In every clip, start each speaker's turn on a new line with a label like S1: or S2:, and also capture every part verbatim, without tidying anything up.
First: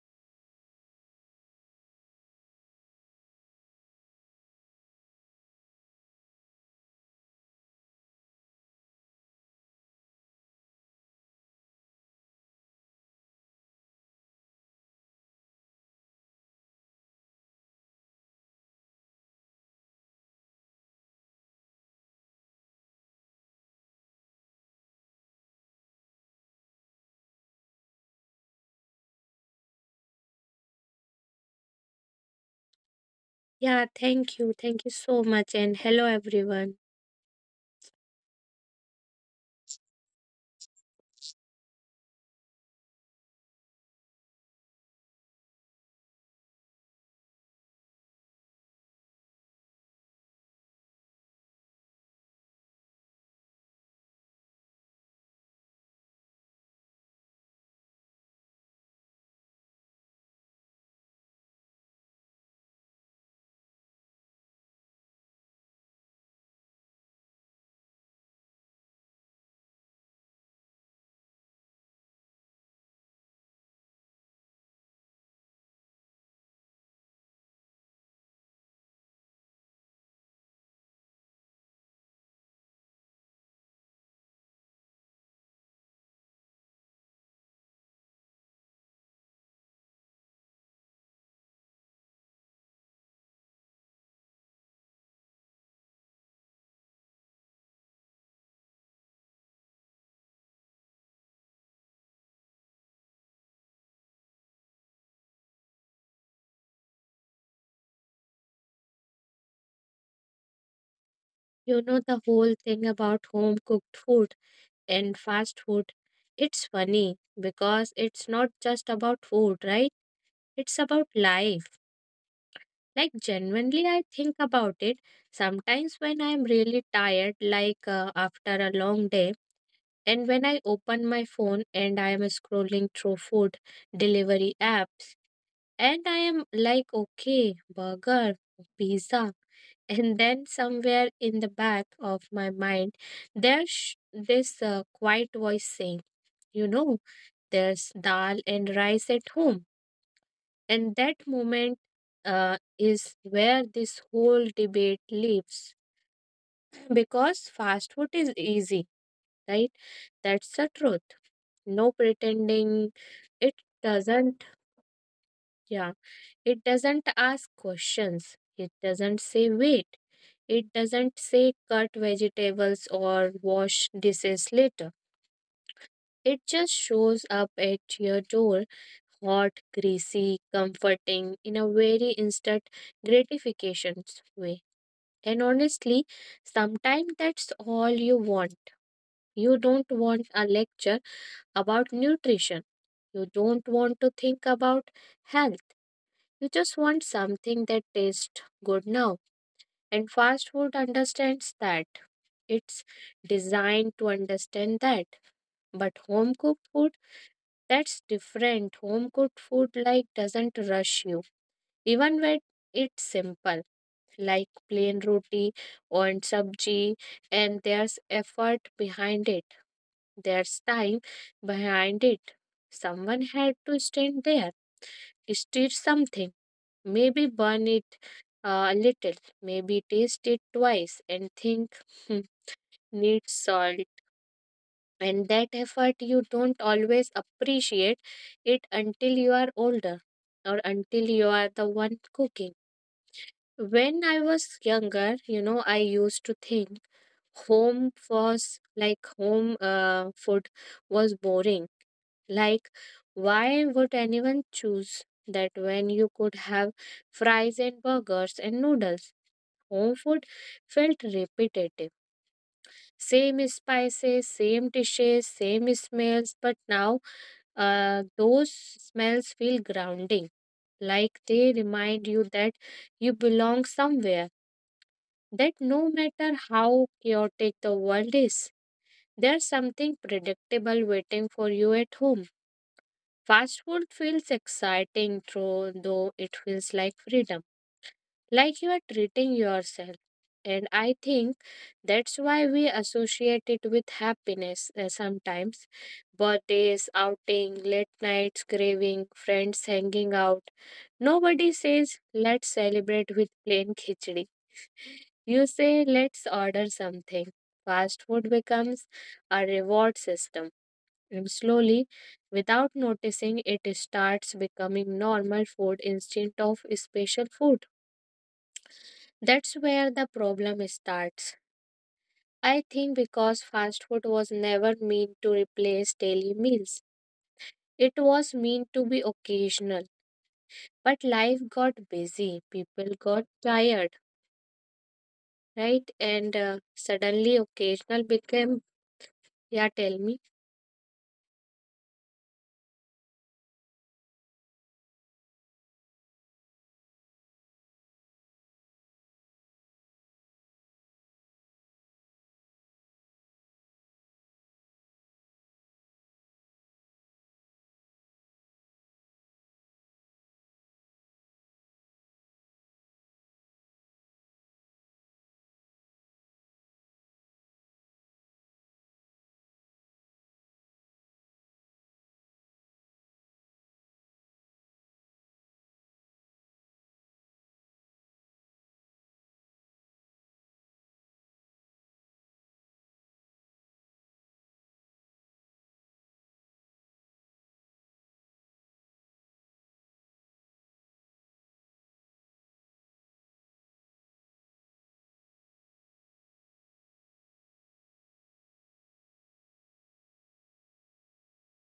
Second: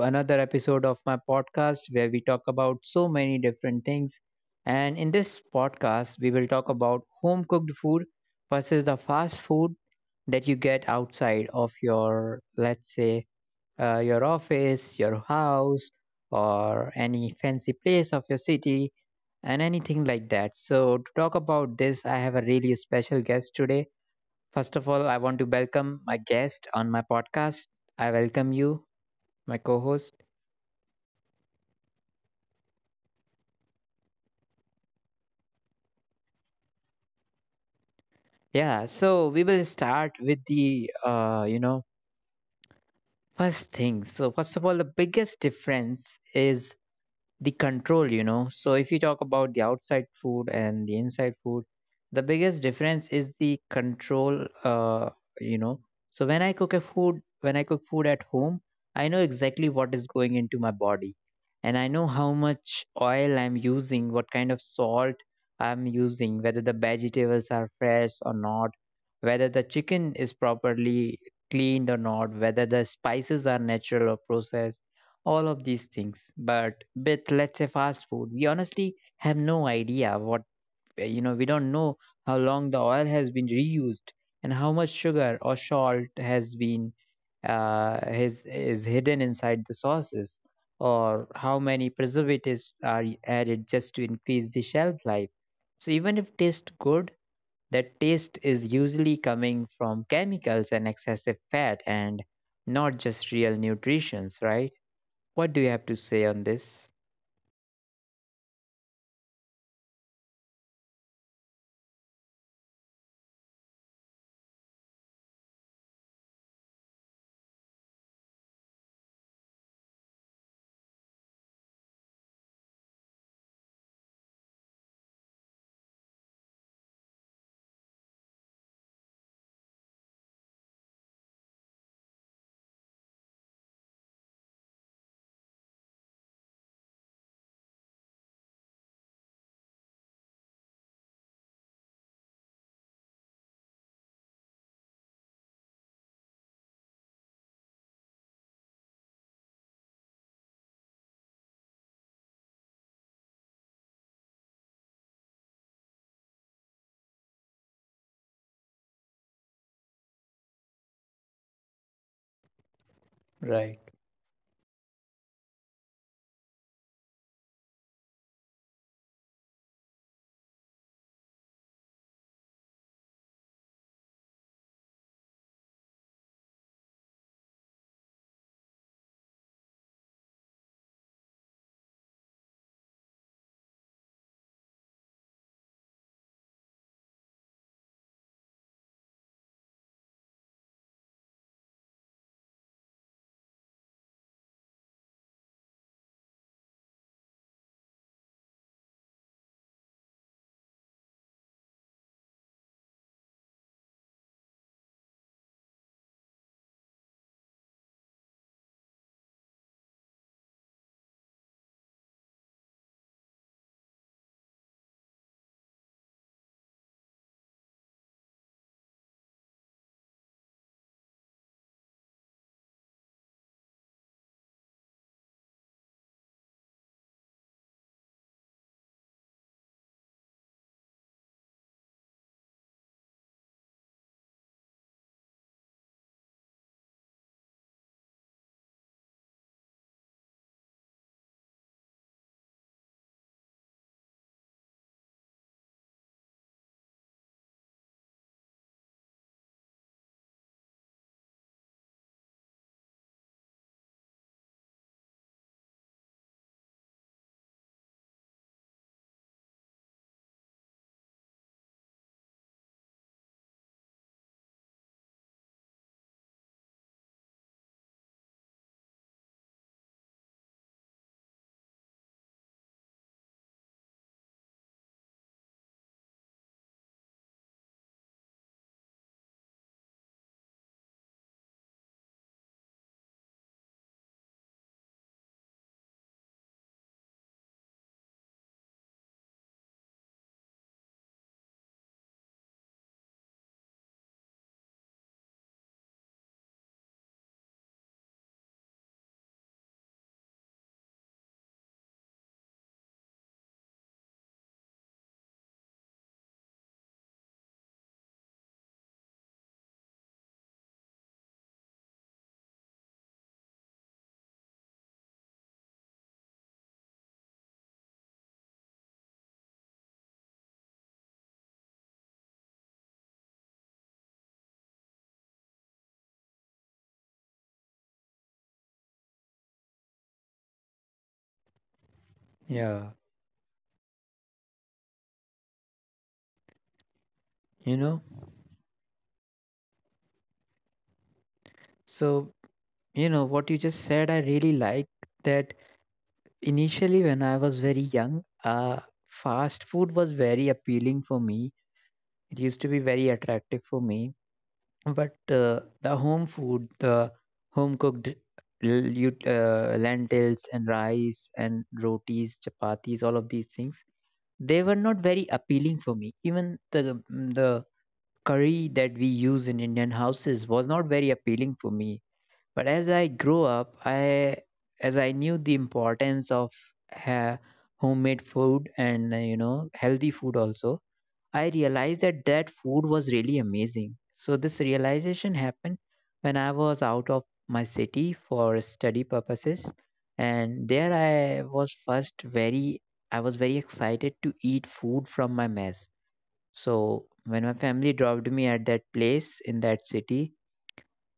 S1: another episode of my podcast where we talk about so many different things. And in this podcast, we will talk about home cooked food versus the fast food that you get outside of your, let's say, uh, your office, your house, or any fancy place of your city, and anything like that. So, to talk about this, I have a really special guest today. First of all, I want to welcome my guest on my podcast. I welcome you my co-host.
S2: Yeah, thank you. Thank you so much. And hello, everyone.
S1: Yeah, so we will start with the uh, you know, first thing. So first of all, the biggest difference is the control, you know. So if you talk about the outside food and the inside food, the biggest difference is the control, uh, you know. So when I cook a food, when I cook food at home, I know exactly what is going into my body, and I know how much oil I'm using, what kind of salt I'm using, whether the vegetables are fresh or not, whether the chicken is properly cleaned or not, whether the spices are natural or processed, all of these things. But with, let's say, fast food, we honestly have no idea what you know We don't know how long the oil has been reused, and how much sugar or salt has been uh, is is hidden inside the sauces, or how many preservatives are added just to increase the shelf life. So even if taste good, that taste is usually coming from chemicals and excessive fat, and not just real nutritions, right? What do you have to say on this?
S2: You know, the whole thing about home cooked food and fast food, it's funny because it's not just about food, right? It's about life. Like, genuinely, I think about it sometimes when I'm really tired, like uh, after a long day, and when I open my phone and I'm scrolling through food delivery apps. And I am like, okay, burger, pizza. And then somewhere in the back of my mind, there's this uh, quiet voice saying, you know, there's dal and rice at home. And that moment uh, is where this whole debate lives because fast food is easy, right? That's the truth. No pretending it
S1: Right.
S2: doesn't. Yeah. It doesn't ask questions. It doesn't say wait. It doesn't say cut vegetables or wash dishes later. It just shows up at your door, hot, greasy, comforting, in a very instant gratification way. And honestly, sometimes that's all you want. You don't want a lecture about nutrition. You don't want to think about health. You just want something that tastes good now. And fast food understands that. It's designed to understand that. But home cooked food, that's different. Home cooked food like doesn't rush you. Even when it's simple, like plain roti or sabji, and there's effort behind it. There's time behind it. Someone had to stand there, stir something. Maybe burn it uh, a little, maybe taste it twice and think, "Hmm, needs salt." And that effort you don't always appreciate it until you are older or until you are the one cooking. When I was younger, you know, I used to think home was like home uh, food was boring. Like, why would anyone choose that when you could have fries and burgers and noodles? Home food felt repetitive. Same spices, same dishes, same smells, but now uh, those smells feel grounding, like they remind you that you belong somewhere, that no matter how chaotic the world is, there's something predictable waiting for you at home. Fast food feels exciting, though, though it feels like freedom. Like you are treating yourself. And I think that's why we associate it with happiness uh, sometimes. Birthdays, outing, late nights, craving, friends hanging out. Nobody says, let's celebrate with plain khichdi. You say, let's order something. Fast food becomes a reward system. And slowly, without noticing, it starts becoming normal food instead of special food. That's where the problem starts. I think because fast food was never meant to replace daily meals, it was meant to be occasional. But life got busy, people got
S1: Yeah.
S2: tired, right? And uh, suddenly occasional
S1: You
S2: became,
S1: know,
S2: yeah, tell me.
S1: so, you know, what you just said, I really like that initially when I was very young, uh, fast food was very appealing for me. It used to be very attractive for me. But uh, the home food, the home cooked l- you- uh, lentils and rice and rotis, chapatis, all of these things, they were not very appealing for me. Even the the curry that we use in Indian houses was not very appealing for me. But as I grew up, I as I knew the importance of ha- homemade food and uh, you know healthy food also, I realized that that food was really amazing. So this realization happened when I was out of my city for study purposes, and there I was first very I was very excited to eat food from my mess. So when my family dropped me at that place in that city,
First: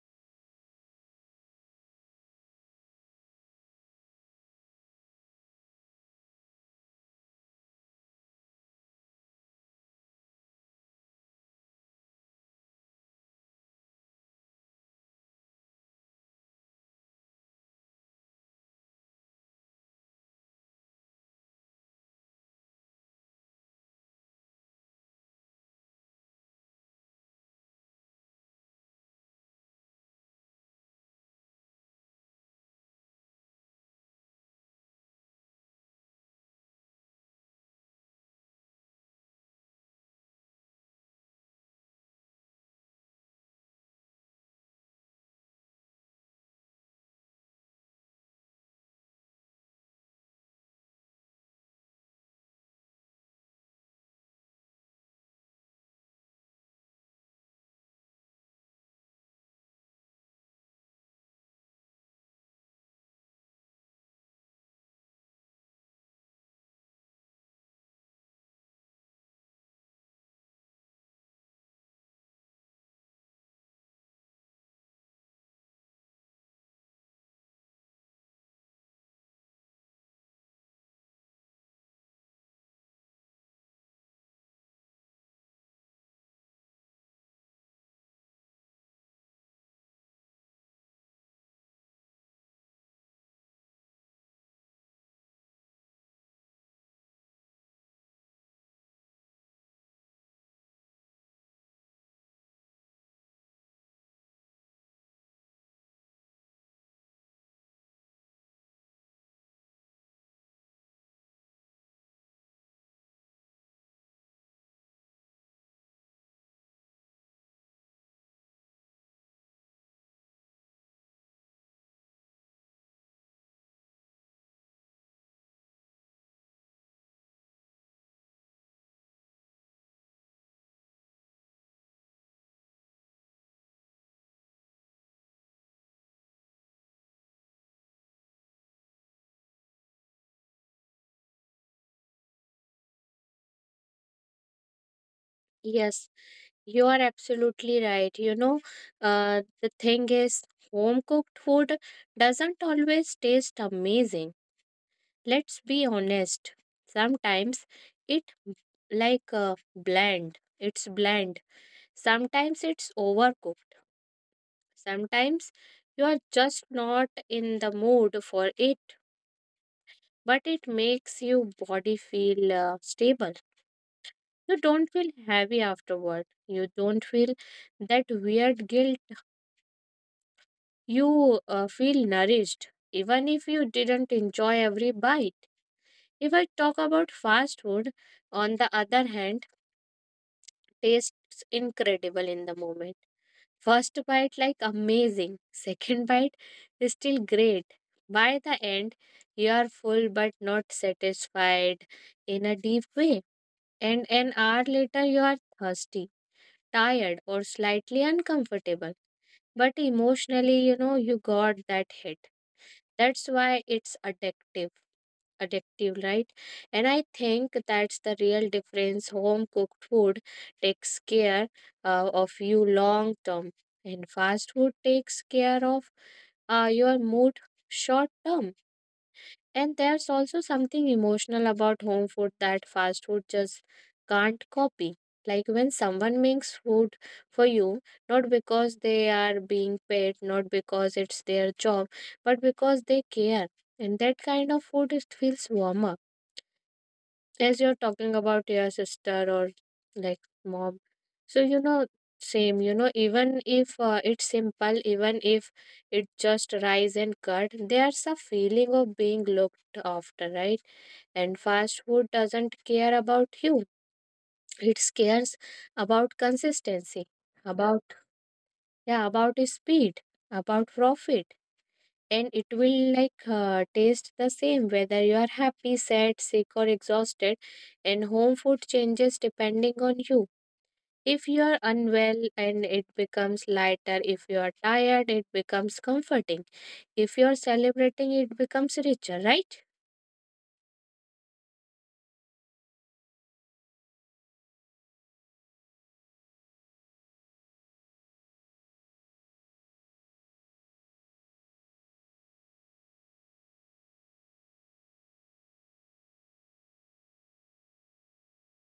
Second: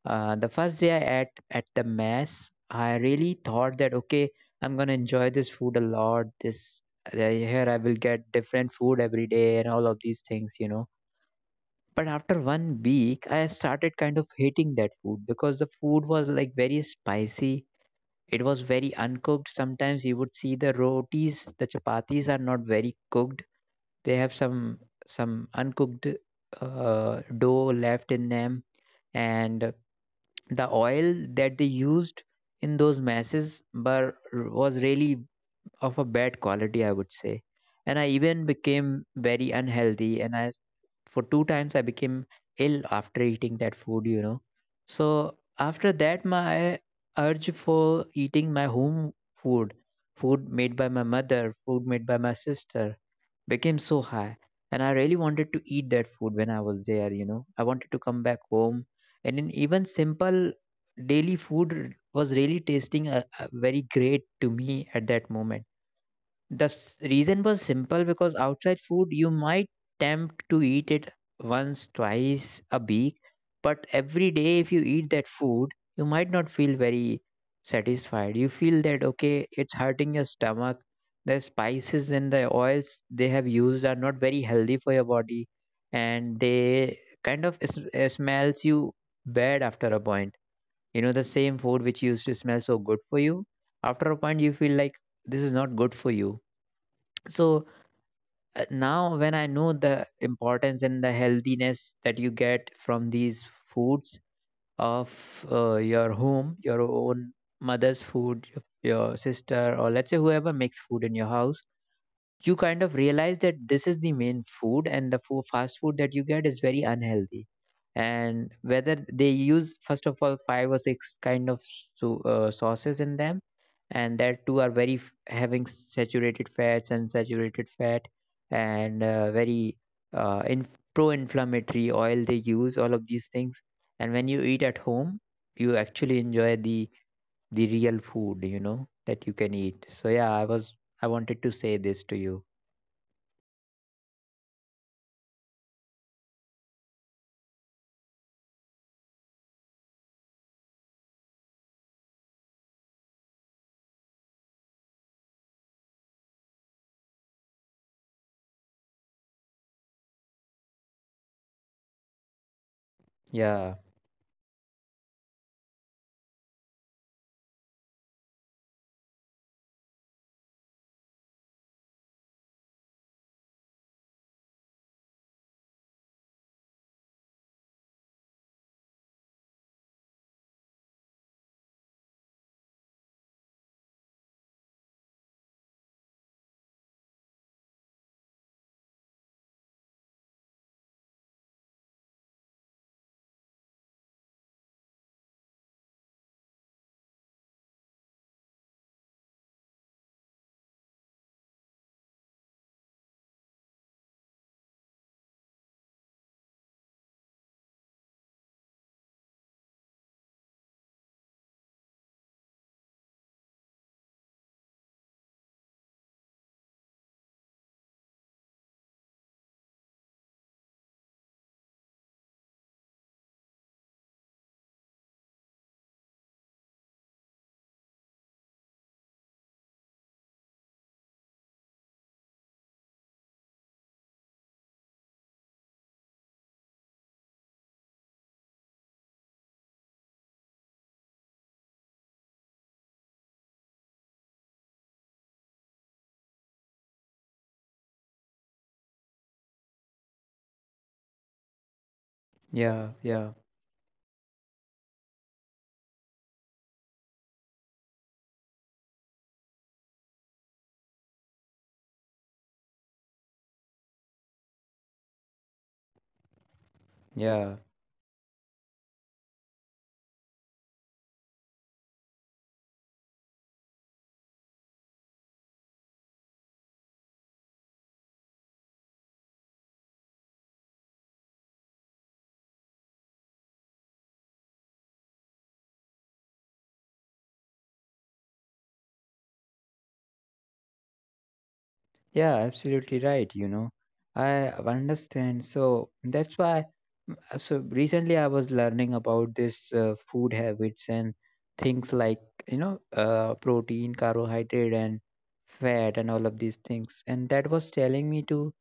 S1: uh, the first day I ate at the mess, I really thought that, okay, I'm gonna enjoy this food a lot. This uh, Here I will get different food every day and all of these things, you know. But after one week, I started kind of hating that food because the food was like very spicy. It was very uncooked. Sometimes you would see the rotis, the chapatis are not very cooked. They have some some uncooked uh, dough left in them, and the oil that they used in those masses were was really of a bad quality, I would say. And I even became very unhealthy, and I s- for two times I became ill after eating that food, you know. So after that, my urge for eating my home food, food made by my mother, food made by my sister, became so high, and I really wanted to eat that food when I was there. you know I wanted to come back home. And in even simple daily food was really tasting uh uh very great to me at that moment. The s- reason was simple, because outside food you might tempt to eat it once, twice a week, but every day if you eat that food, you might not feel very satisfied. You feel that, okay, it's hurting your stomach. The spices and the oils they have used are not very healthy for your body, and they kind of s- uh, smells you bad after a point. You know the same food which used to smell so good for you, after a point you feel like this is not good for you. So uh, now when I know the importance and the healthiness that you get from these foods of uh, your home, your own mother's food, your your sister, or, let's say, whoever makes food in your house, you kind of realize that this is the main food, and the food, fast food that you get is very unhealthy. And whether they use, first of all, five or six kind of so, uh, sauces in them, and that too are very f- having saturated fats and saturated fat, and uh, very uh, in, pro-inflammatory oil they use, all of these things. And when you eat at home, you actually enjoy the the real food, you know that you can eat. So yeah, i was I wanted to say this to you.
S2: Yes, you are absolutely right. You know, uh, the thing is, home cooked food doesn't always taste amazing. Let's be honest, sometimes it b- like uh, bland, it's bland. Sometimes it's overcooked,
S1: Yeah,
S2: sometimes you are just not in the mood for it, but it makes your body feel uh, stable. You don't feel heavy afterward, you don't feel that weird guilt, you uh, feel nourished even if you didn't enjoy every bite. If I talk about fast food, on the other hand, tastes incredible in the moment. First bite, like amazing. Second bite, is still great. By the end, you are full but not satisfied in a deep way. And an hour later, you are thirsty, tired, or slightly uncomfortable. But emotionally, you know, you got that hit. That's why it's addictive addictive, right? And I think that's the real difference. Home cooked food takes care uh, of you long term, and fast food takes care of uh, your mood short term. And there's also something emotional about home food that fast food just can't copy. Like when someone makes food for you, not because they are being paid, not because it's their job, but because they care. And that kind of food, it feels warmer, as you're talking about your sister or like mom, so you know, same, you know,
S1: yeah,
S2: even
S1: yeah,
S2: if uh, it's simple, even if it just rice and cut, there's a feeling of being looked after, right? And fast food doesn't care about you, it cares about consistency,
S1: yeah,
S2: about, yeah, about speed, about profit, and it will like uh, taste the same whether you are happy, sad, sick, or exhausted. And home food changes depending on you. If you are unwell and it becomes lighter, if you are tired it becomes comforting, if you are celebrating it becomes richer, right?
S1: yeah, absolutely right, you know. I understand. So that's why, mm, uh, so recently I was learning about this uh, food habits and things like, you know, uh, protein, carbohydrate, and fat, and all of these things. And that was telling me to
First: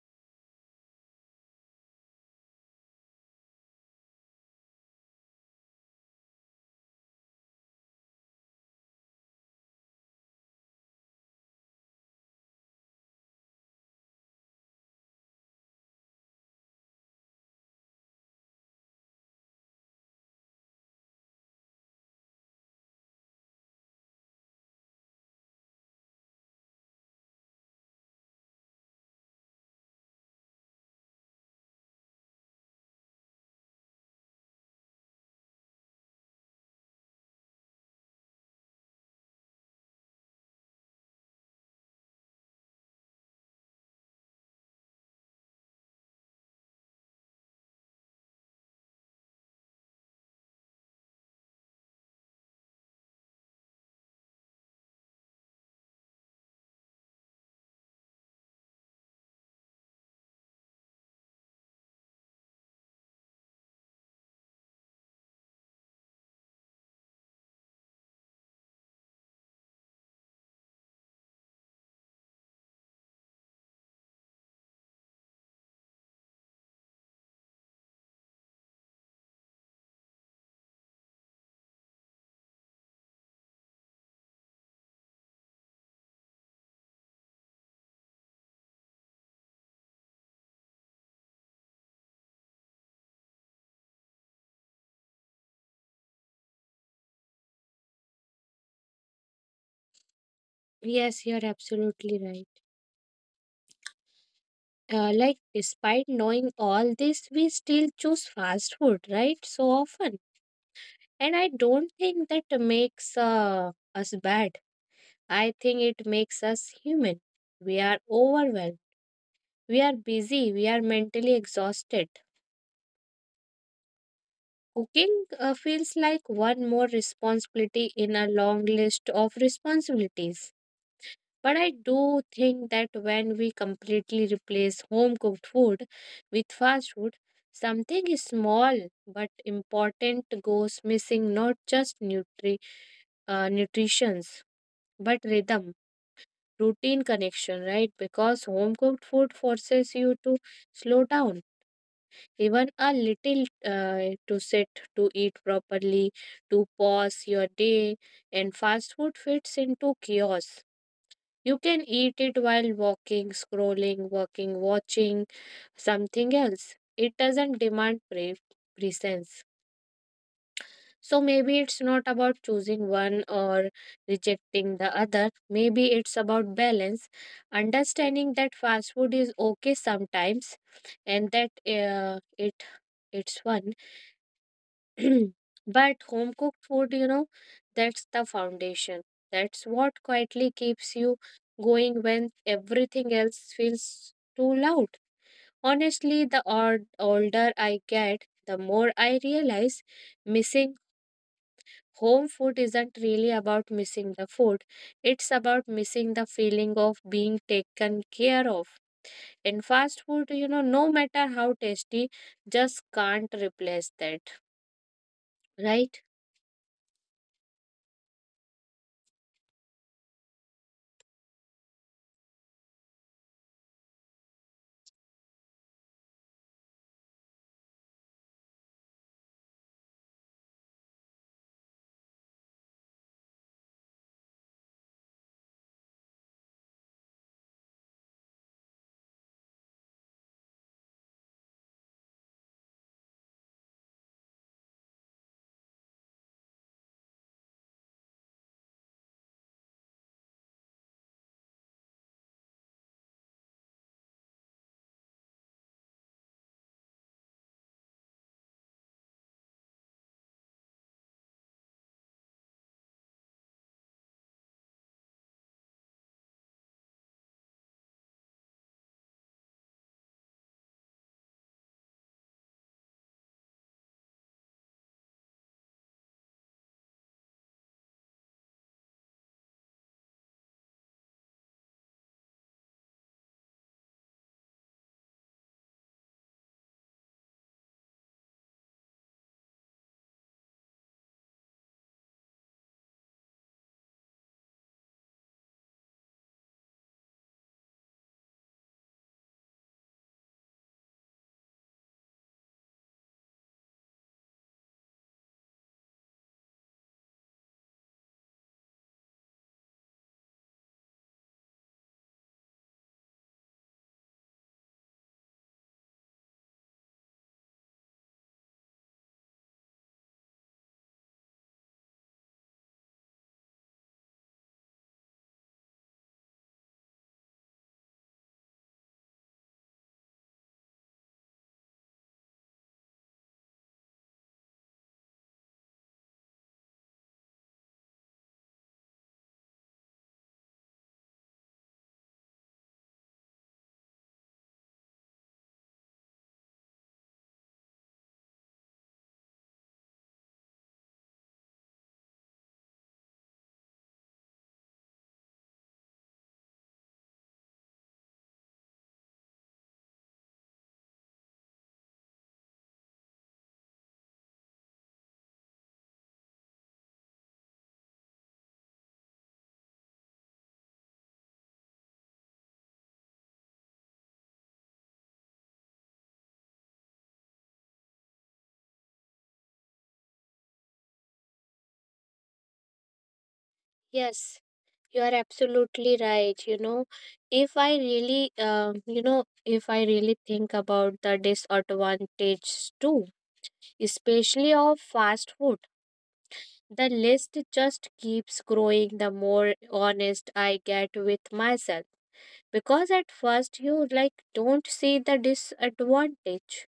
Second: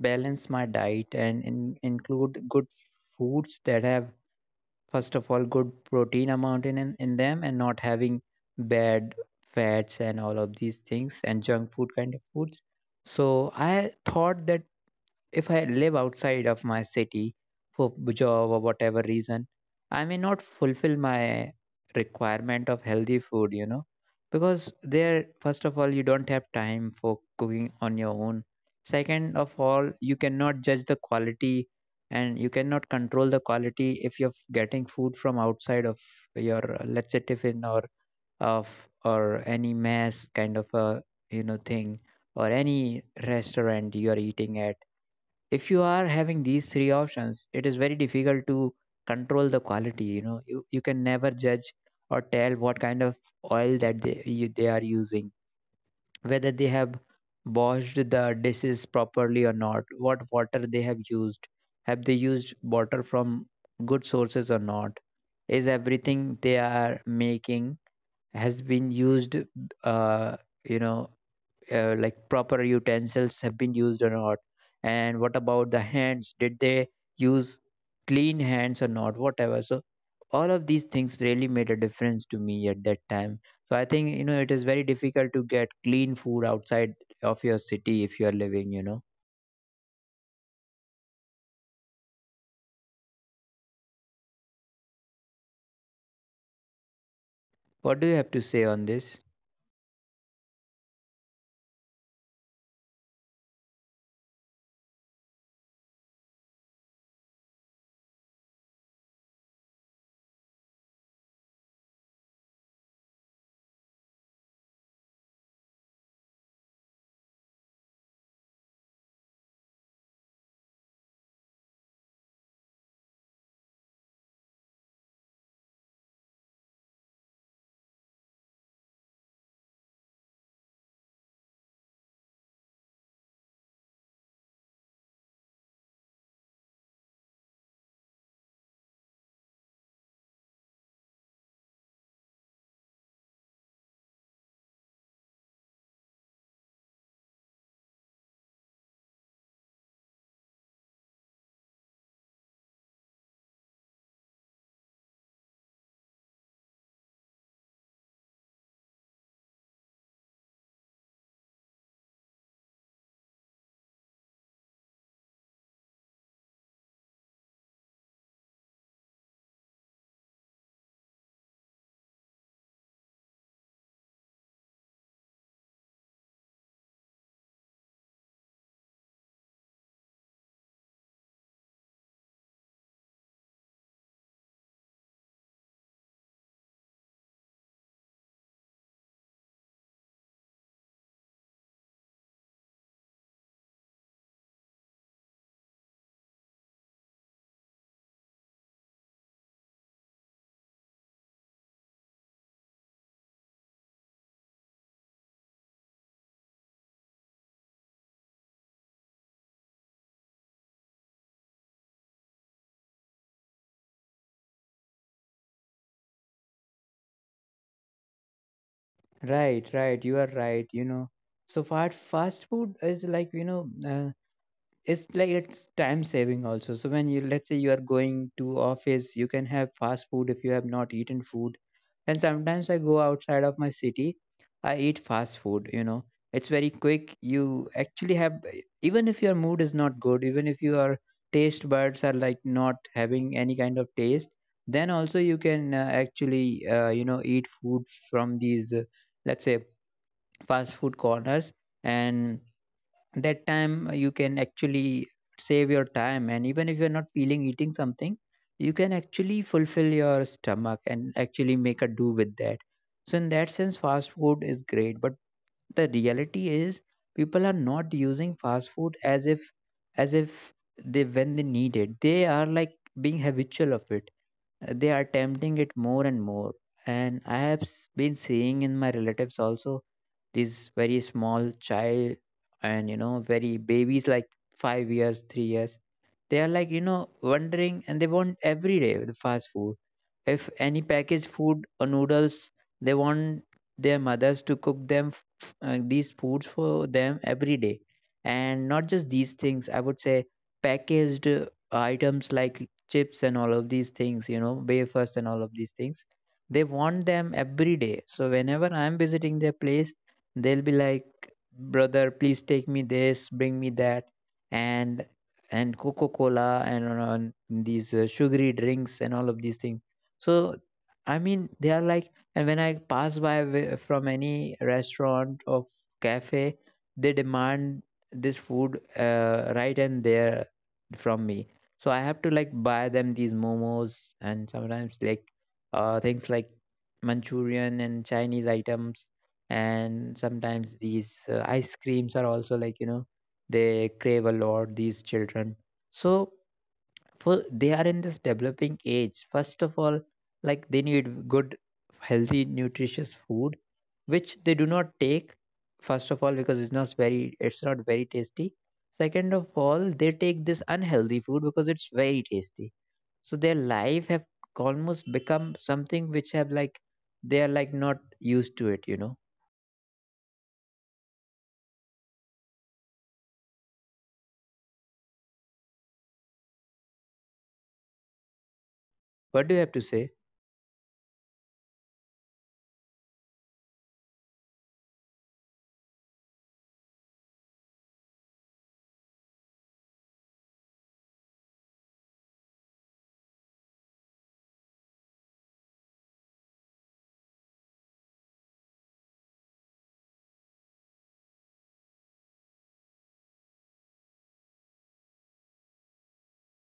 S1: balance my diet and in, include good foods that have, first of all, good protein amount in, in in them, and not having bad fats and all of these things and junk food kind of foods. So I thought that if I live outside of my city for b- job or whatever reason, I may not fulfill my requirement of healthy food, you know, because there, first of all, you don't have time for cooking on your own. Second of all, you cannot judge the quality, and you cannot control the quality if you're getting food from outside of your, uh, let's say, tiffin or of or any mess kind of a you know thing, or any restaurant you are eating at. If you are having these three options, it is very difficult to control the quality you know you, you can never judge or tell what kind of oil that they, you, they are using, whether they have washed the dishes properly or not, what water they have used, have they used water from good sources or not, is everything they are making has been used, uh, you know uh, like, proper utensils have been used or not, and what about the hands, did they use clean hands or not, whatever. So all of these things really made a difference to me at that time. So I think you know it is very difficult to get clean food outside of your city if you are living you know What do you have to say on this?
S2: Yes, you're absolutely right. uh, like, despite knowing all this, we still choose fast food, right, so often, and I don't think that makes uh, us bad. I think it makes us human. We are overwhelmed. We are busy. We are mentally exhausted. Cooking uh, feels like one more responsibility in a long list of responsibilities. But I do think that when we completely replace home cooked food with fast food, something small but important goes missing, not just nutri- uh, nutrition, but rhythm. Routine, connection, right? Because home cooked food forces you to slow down, even a little, uh, to sit, to eat properly, to pause your day, and fast food fits into chaos. You can eat it while walking, scrolling, working, watching something else. It doesn't demand pre- presence. So maybe it's not about choosing one or rejecting the other. Maybe it's about balance, understanding that fast food is okay sometimes and that uh, it it's fun. But home cooked food, you know, that's the foundation. That's what quietly keeps you going when everything else feels too loud. Honestly, the odd, older I get, the more I realize missing home food isn't really about missing the food, it's about missing the feeling of being taken care of. And fast food, you know, no matter how tasty, just can't replace that, right?
S1: Right. Right. You are right you know So fast fast food is like, you know uh, it's like it's time saving also. So when you, let's say, you are going to office, you can have fast food if you have not eaten food. And sometimes I go outside of my city, I eat fast food you know It's very quick. You actually have Even if your mood is not good, even if your taste buds are like not having any kind of taste, then also you can uh, actually uh, you know eat food from these, uh, let's say, fast food corners. And that time, uh, you can actually save your time. And even if you're not feeling eating something, you can actually fulfill your stomach and actually make a do with that. So in that sense, fast food is great, but the reality is people are not using fast food as if as if they, when they need it, they are like being habitual of it. Uh, they are tempting it more and more. And I have s- been seeing in my relatives also, these very small child, and you know very babies like five years three years, they are like, you know, wondering, and they want every day the fast food. If any packaged food or noodles, they want their mothers to cook them f- f- uh, these foods for them every day. And not just these things, I would say packaged uh, items like chips and all of these things, you know, wafers and all of these things. They want them every day. So whenever I'm visiting their place, they'll be like, brother, please take me this, bring me that. And and Coca Cola and on, these uh, sugary drinks and all of these things. So, I mean, they are like, and when I pass by wi- from any restaurant or cafe, they demand this food uh, right and there from me. So I have to like buy them these momos, and sometimes like uh, things like Manchurian and Chinese items. And sometimes these uh, ice creams are also, like, you know they crave a lot, these children. So for they are in this developing age, first of all, like they need good, healthy, nutritious food, which they do not take. First of all, because it's not very, it's not very tasty. Second of all, they take this unhealthy food because it's very tasty. So their life have almost become something which have, like, they are like not used to it you know What do you have to say?
S2: Yes, you are absolutely right. You know, if I really, uh, you know, if I really think about the disadvantages too, especially of fast food, the list just keeps growing the more honest I get with myself. Because at first you like don't see the disadvantage,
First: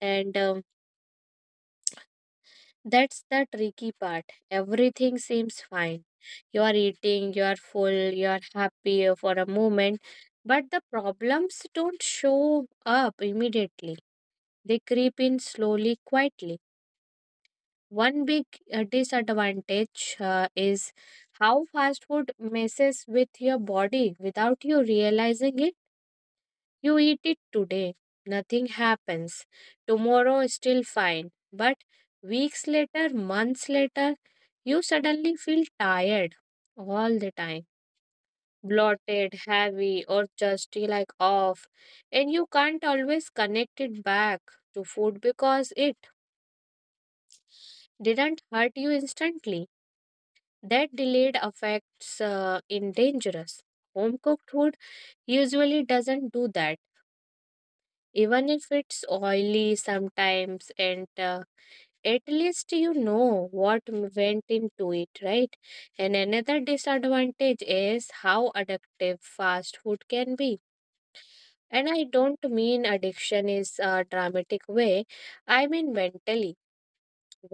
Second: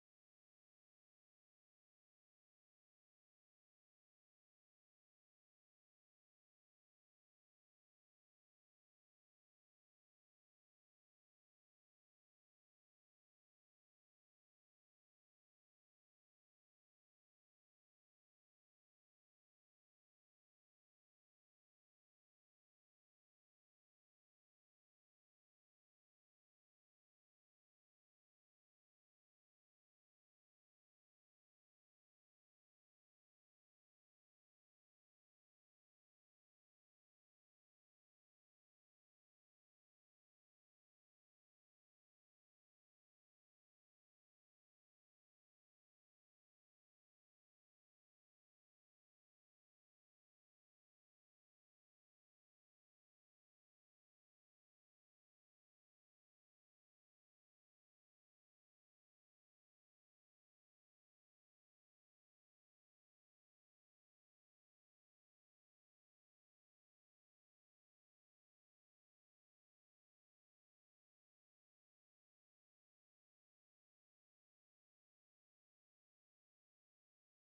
S2: and um, that's the tricky part. Everything seems fine, you are eating, you are full, you are happy for a moment, but the problems don't show up immediately, they creep in slowly, quietly. One big uh, disadvantage uh, is how fast food messes with your body without you realizing it. You eat it today, nothing happens. Tomorrow, still fine. But weeks later, months later, you suddenly feel tired all the time, bloated, heavy, or just eh, like off. And you can't always connect it back to food because it didn't hurt you instantly. That delayed affects uh, in dangerous. Home cooked food usually doesn't do that, even if it's oily sometimes, and uh, at least you know what m- went into it, right? And another disadvantage is how addictive fast food can be, and I don't mean addiction is a dramatic way, I mean mentally.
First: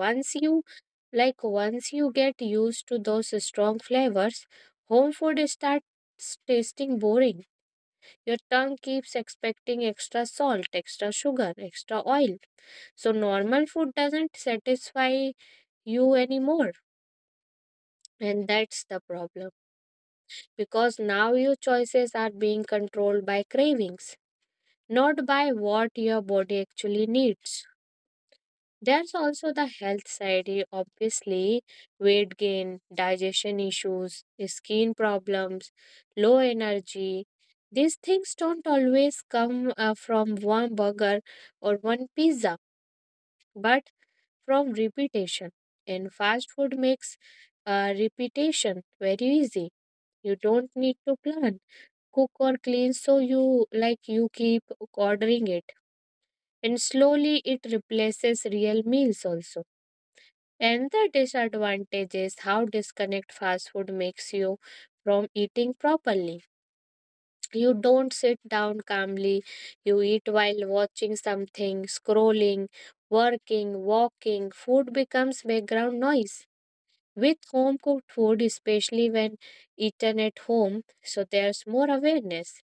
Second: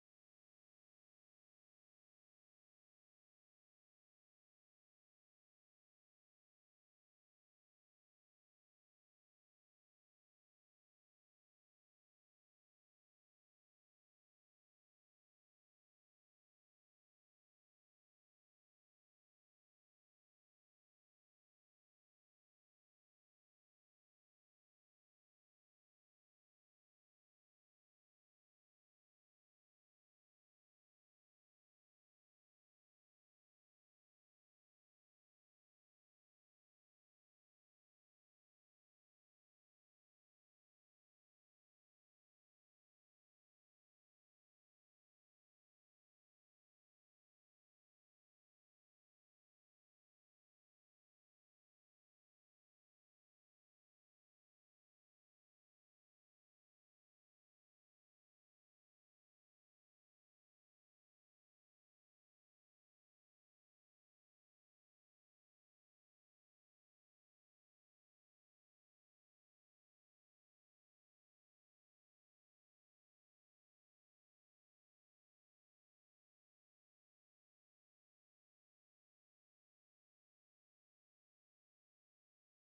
S2: Once you, like, once you get used to those strong flavors, home food starts tasting boring. Your tongue keeps expecting extra salt, extra sugar, extra oil. So normal food doesn't satisfy you anymore. And that's the problem, because now your choices are being controlled by cravings, not by what your body actually needs. There's also the health side, eh, obviously, weight gain, digestion issues, skin problems, low energy. These things don't always come uh, from one burger or one pizza, but from repetition. And fast food makes uh, repetition very easy. You don't need to plan, cook or clean, so you like you keep ordering it. And slowly it replaces real meals also. And the disadvantage is how disconnect fast food makes you from eating properly. You don't sit down calmly, you eat while watching something, scrolling, working, walking, food becomes background noise. With home cooked food, especially when eaten at home, so there's more awareness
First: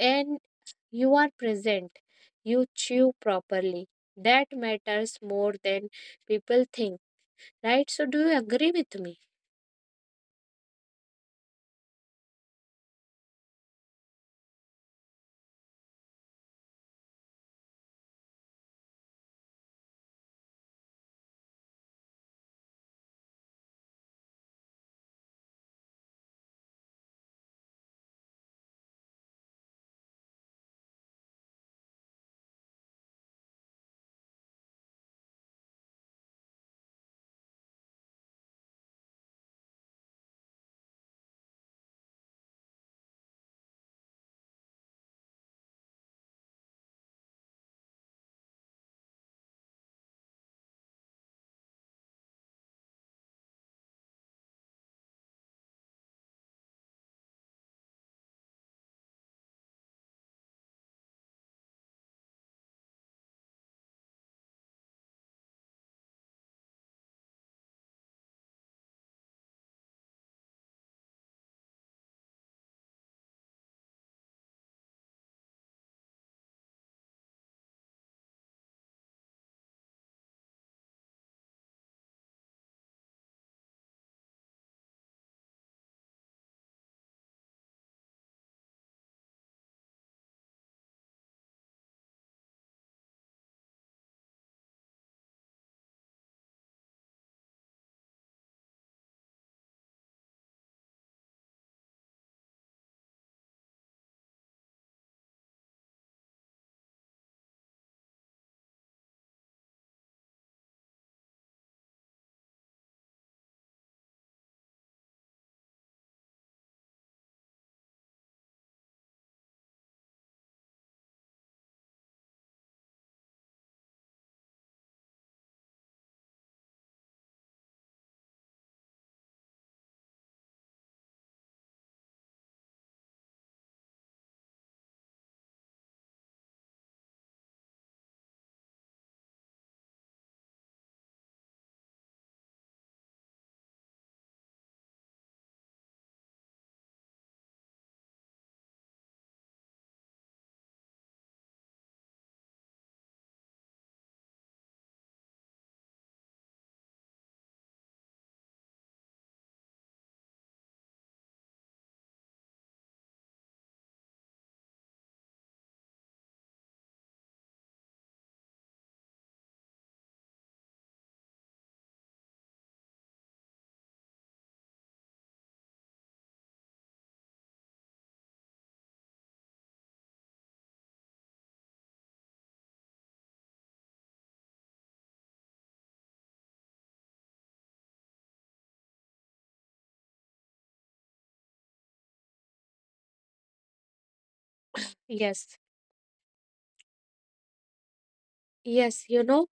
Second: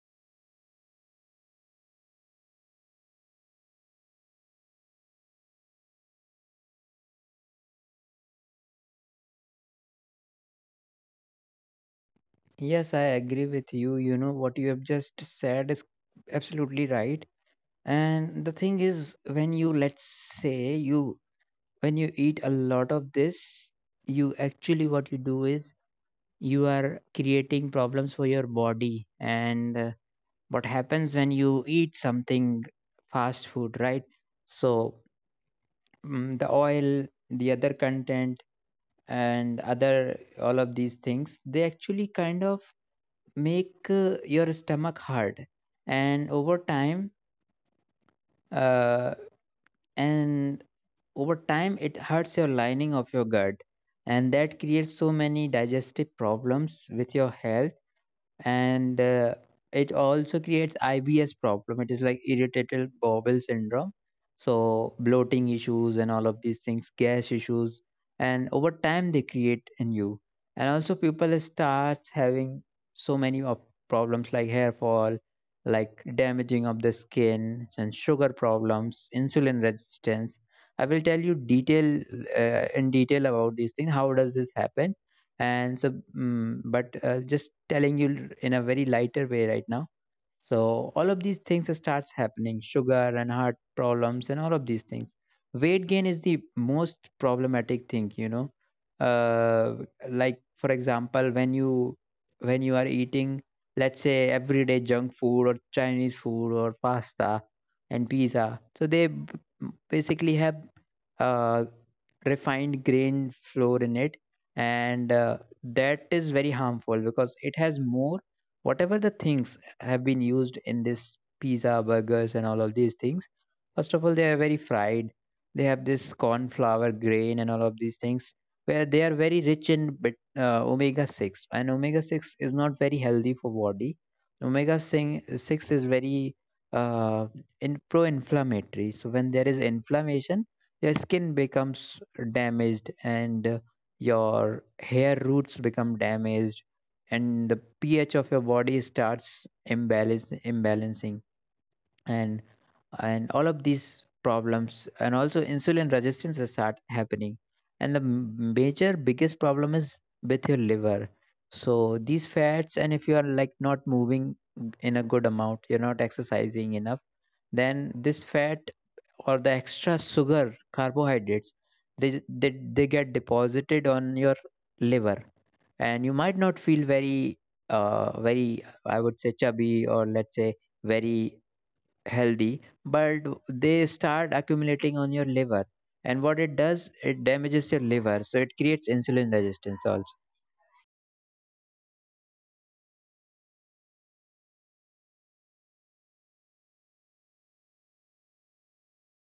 S2: and you are present. You chew properly. That matters more than people think, right? So, do you agree with me?
S1: Yes, I agree with you. You know, what you have just said is absolutely right. And the thing is, when you, let's say, you, when you eat a lot of this, you actually, what you do is you are creating problems for your body. And uh, what happens when you eat something fast food, right? So, mm the oil, the other content, and other, all of these things, they actually kind of make uh, your stomach hard and over time, uh, and over time it hurts your lining of your gut, and that creates so many digestive problems with your health. And uh, it also creates I B S problem. It is like irritable bowel syndrome, so bloating issues and all of these things, gas issues, and over time they create in you. And also people starts having so many of problems like hair fall, like damaging of the skin, and sugar problems, insulin resistance. I will tell you detail uh, in detail about these things. How does this happen? And so, mm, but uh, just telling you in a very lighter way right now. So all of these things starts happening, sugar and heart problems and all of these things. Weight gain is the most problematic thing, you know. Uh, like for example, when you, when you are eating, let's say, everyday junk food or Chinese food or pasta and pizza, so they b- basically have uh, refined grain flour in it. And uh, that is very harmful because it has more, whatever the things have been used in this pizza, burgers, and all of these things. First of all, they are very fried. They have this corn flour, grain, and all of these things, where they are very rich in bit, uh, omega six. And omega six is not very healthy for body. Omega six is very uh, in pro-inflammatory. So when there is inflammation, your skin becomes damaged, and uh, your hair roots become damaged, and the pH of your body starts imbalance imbalancing. And and all of these problems, and also insulin resistance will start happening. And the m- major biggest problem is with your liver. So these fats, and if you are like not moving in a good amount, you're not exercising enough, then this fat or the extra sugar carbohydrates, they they, they get deposited on your liver. And you might not feel very, uh, very, I would say, chubby, or let's say very healthy, but they start accumulating on your liver. And what it does, it damages your liver, so it creates insulin resistance also.
S2: Yes. Yes, you know,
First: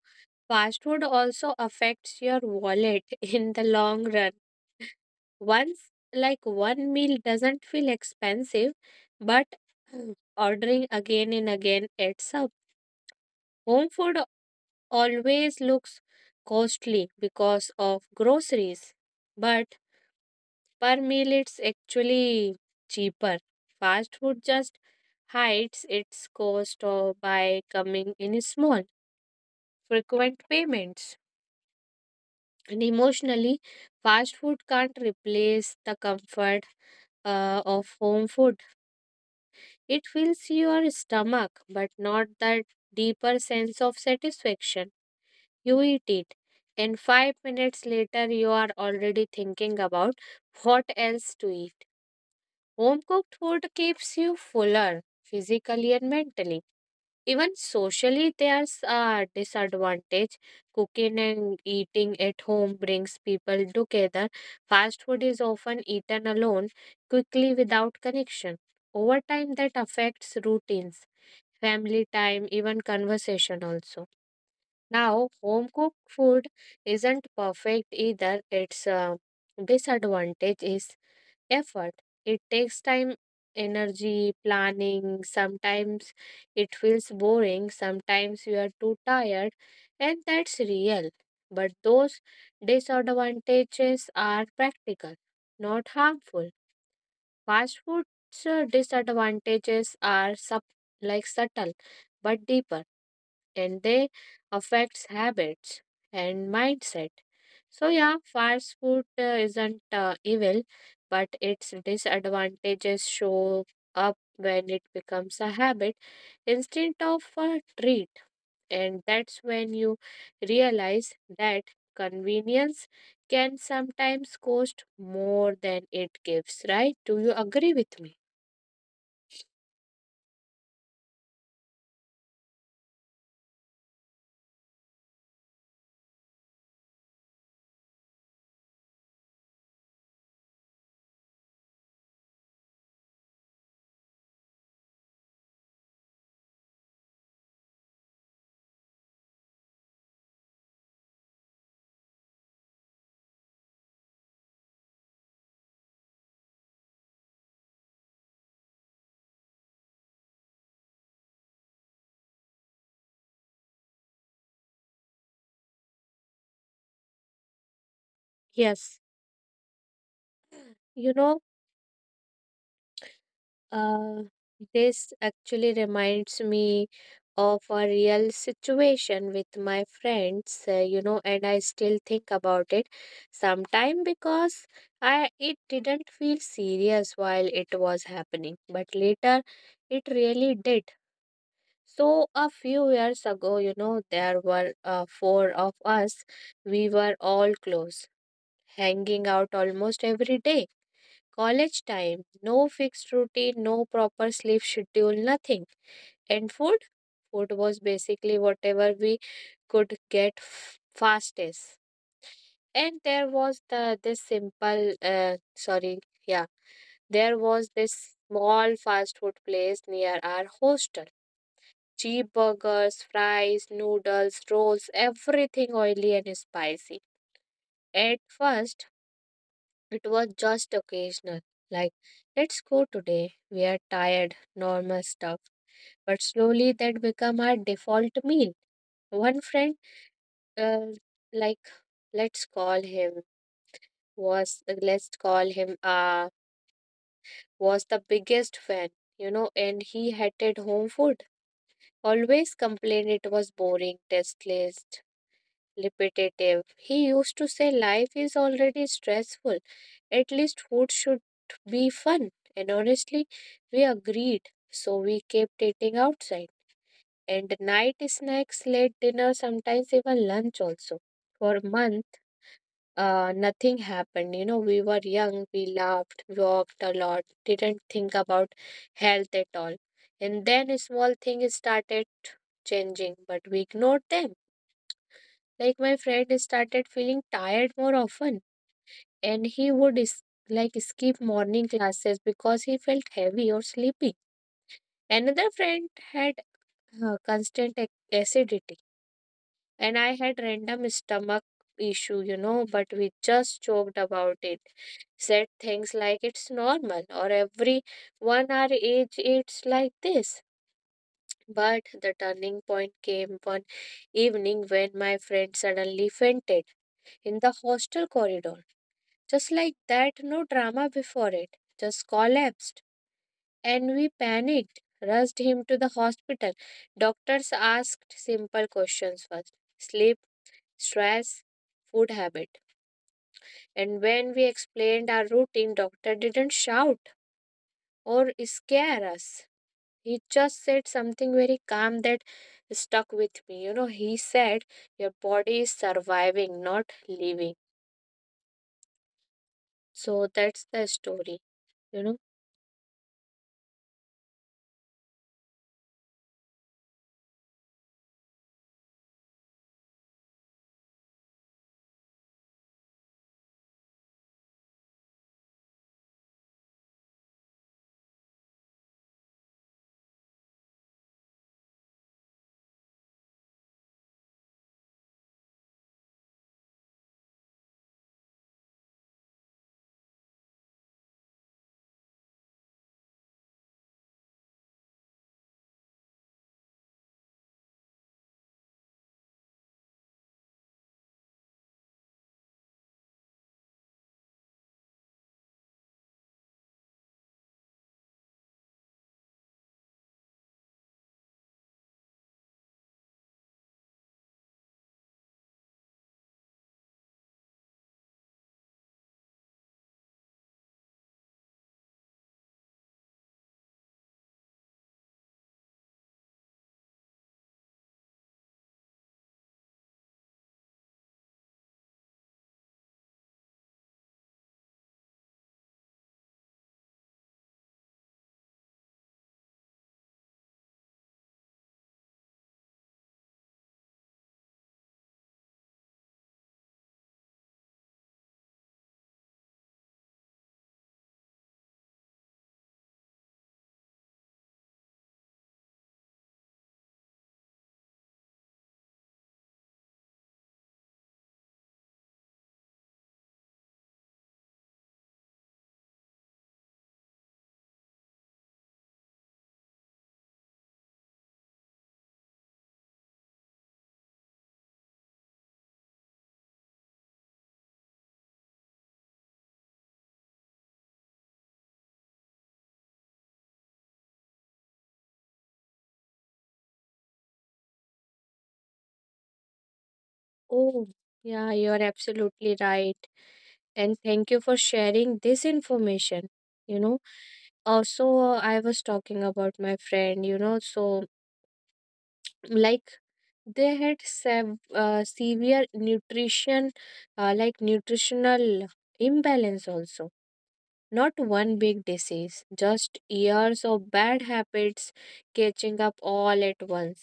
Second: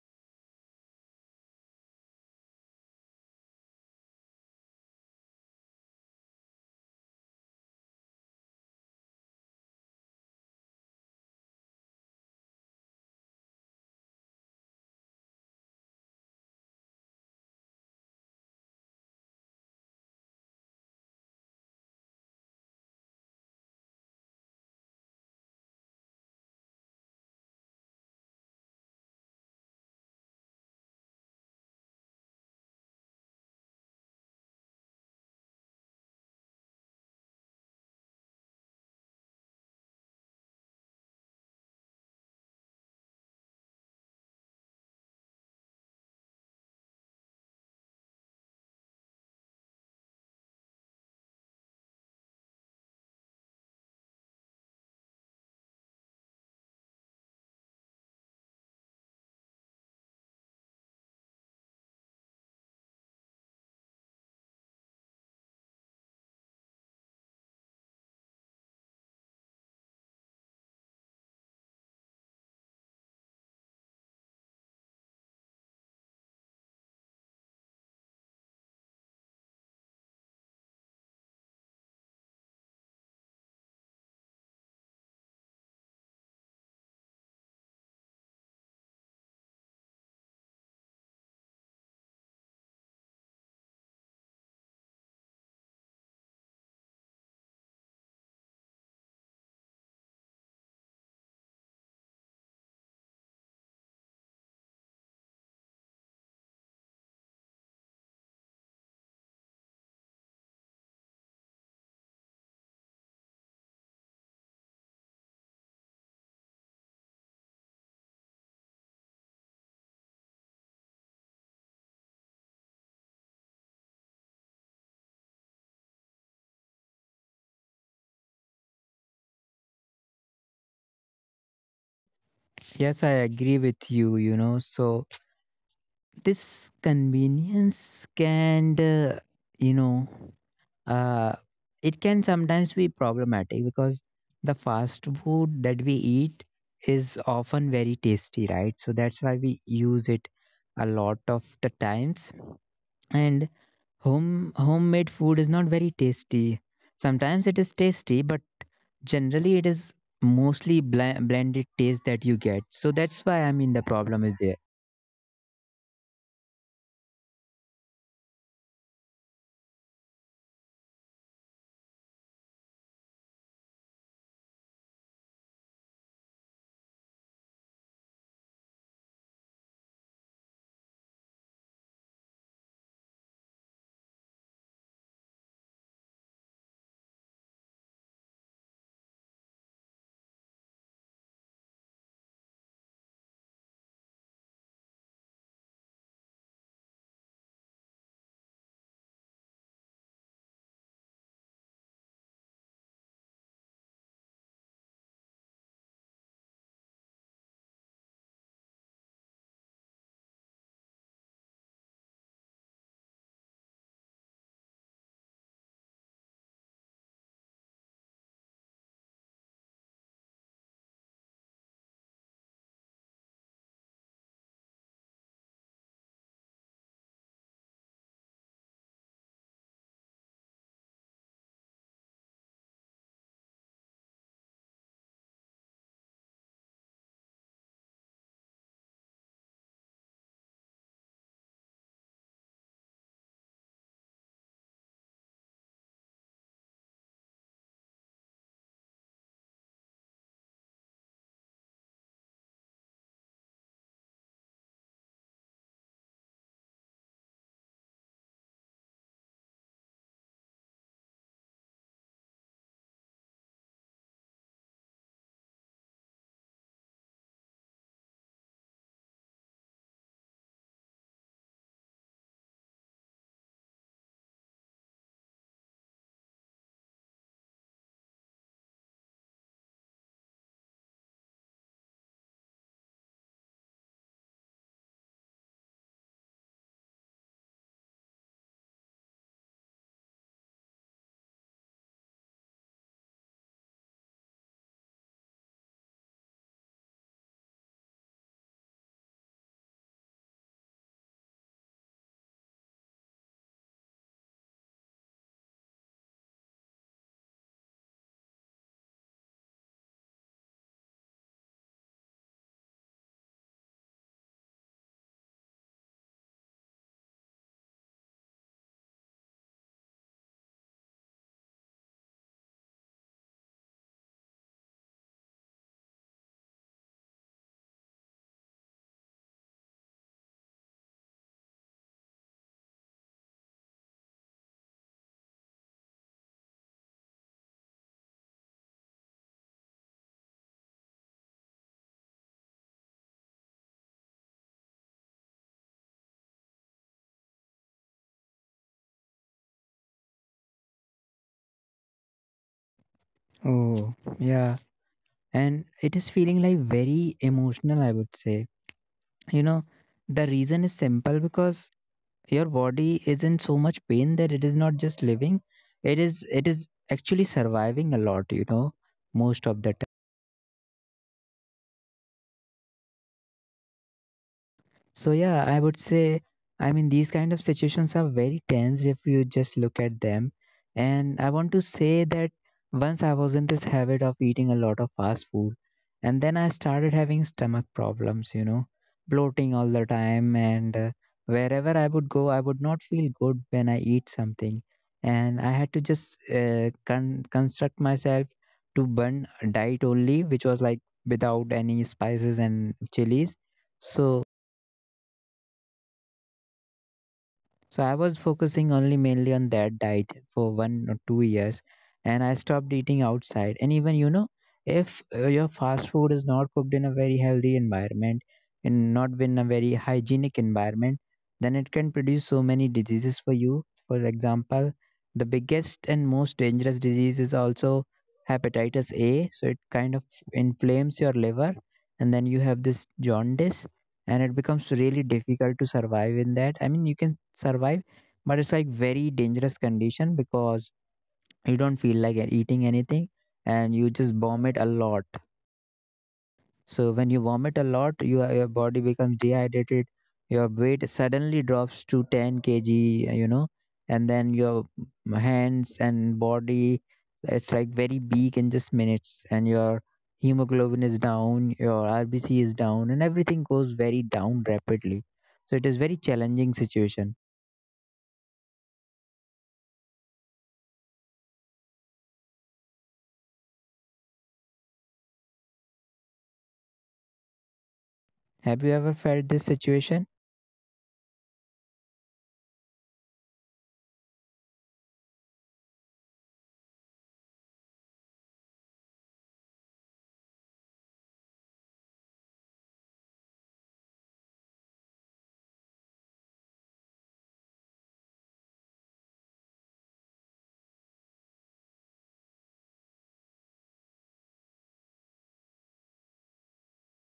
S2: fast food also affects your wallet in the long run. Once, like one meal doesn't feel expensive, but ordering again and again adds up. Home food always looks costly because of groceries, but per meal it's actually cheaper. Fast food just hides its cost or by coming in small, frequent payments. And emotionally, fast food can't replace the comfort uh, of home food. It fills your stomach, but not that deeper sense of satisfaction. You eat it, and five minutes later, you are already thinking about what else to eat. Home cooked food keeps you fuller physically and mentally. Even socially, there's a disadvantage. Cooking and eating at home brings people together. Fast food is often eaten alone, quickly without connection. Over time, that affects routines, family time, even conversation also. Now, home cooked food isn't perfect either. Its uh, disadvantage is effort. It takes time, energy, planning. Sometimes it feels boring. Sometimes you are too tired, and that's real. But those disadvantages are practical, not harmful. Fast food's uh, disadvantages are sub- like subtle but deeper, and they affects habits and mindset. So yeah, fast food uh, isn't uh, evil, but its disadvantages show up when it becomes a habit instead of a treat, and that's when you realize that convenience can sometimes cost more than it gives. Right? Do you agree with me?
S1: Yes, I agree with you, you know. So, this convenience can, uh, you know, uh, it can sometimes be problematic because the fast food that we eat is often very tasty, right? So that's why we use it a lot of the times. And home homemade food is not very tasty. Sometimes it is tasty, but generally it is mostly bl- blended taste that you get. So that's why, I mean, the problem is there.
S2: Yes. You know Uh, this actually reminds me of a real situation with my friends, uh, you know, and I still think about it sometime because I it didn't feel serious while it was happening, but later it really did. So a few years ago, you know, there were uh, four of us. We were all close, hanging out almost every day. College time, no fixed routine, no proper sleep schedule, nothing. And food? Food was basically whatever we could get f- fastest. And there was the this simple, uh, sorry, yeah, there was this small fast food place near our hostel. Cheap burgers, fries, noodles, rolls, everything oily and spicy. At first, It was just occasional, like, let's go today. We are tired, normal stuff. But slowly that became our default meal. One friend, uh, like, let's call him, was, let's call him, uh, was the biggest fan, you know, and he hated home food. Always complained it was boring, tasteless, repetitive. He used to say, "Life is already stressful. At least food should be fun." And honestly, we agreed. So we kept eating outside. And night snacks, late dinner, sometimes even lunch also. For a month, uh, nothing happened. You know, we were young, we laughed, walked a lot, didn't think about health at all. And then a small thing started changing, but we ignored them. Like my friend started feeling tired more often, and he would is- like skip morning classes because he felt heavy or sleepy. Another friend had uh, constant ac- acidity, and I had random stomach issue, you know, but we just joked about it. Said things like it's normal or every one our age it's like this. But the turning point came one evening when my friend suddenly fainted in the hostel corridor. Just like that, no drama before it. Just collapsed. And we panicked, rushed him to the hospital. Doctors asked simple questions first: sleep, stress, food habit. And when we explained our routine, doctor didn't shout or scare us. He just said something very calm that stuck with me. You know, he said, "Your body is surviving, not living." So that's the story. You know.
S1: Oh, yeah. And it is feeling like very emotional, I would say. You know, the reason is simple, because your body is in so much pain that it is not just living, it is, it is actually surviving a lot, you know, most of the time. So yeah, I would say, I mean, these kind of situations are very tense if you just look at them. And I want to say that once I was in this habit of eating a lot of fast food, and then I started having stomach problems, you know, bloating all the time. And uh, wherever I would go, I would not feel good when I eat something, and I had to just uh, con- construct myself to burn a diet only, which was like without any spices and chilies. So So I was focusing only mainly on that diet for one or two years, and I stopped eating outside. And even, you know, if uh, your fast food is not cooked in a very healthy environment and not in a very hygienic environment, then it can produce so many diseases for you. For example, the biggest and most dangerous disease is also hepatitis A. So it kind of inflames your liver, and then you have this jaundice, and it becomes really difficult to survive in that. I mean, you can survive, but it's like very dangerous condition, because you don't feel like eating anything, and you just vomit a lot. So when you vomit a lot, you, are- your body becomes dehydrated. Your weight suddenly drops to ten k g, you know, and then your m- hands and body, it's like very weak in just minutes. And your hemoglobin is down, your R B C is down, and everything goes very down rapidly. So it is very challenging situation. Have you ever felt this situation?
S2: Oh, yeah, you are absolutely right. And thank you for sharing this information. You know, Also, uh, I was talking about my friend, you know, so like they had sev uh, severe nutrition, uh, like nutritional imbalance also. Not one big disease, just years of bad habits catching up all at once.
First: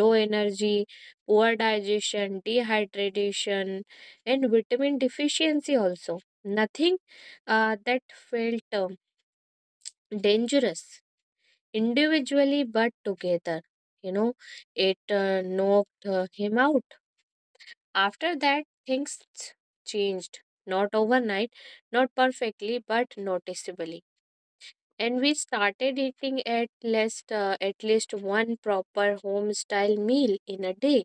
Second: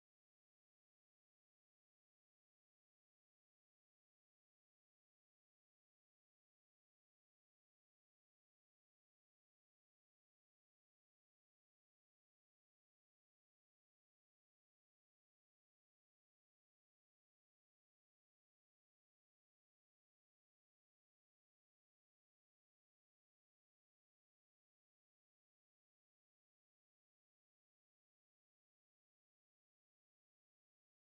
S2: Low energy, poor digestion, dehydration, and vitamin deficiency also. Nothing uh, that felt um, dangerous individually but together. You know, it uh, knocked uh, him out. After that, things changed. Not overnight, not perfectly, but noticeably. And we started eating at least uh, at least one proper home style meal in a day,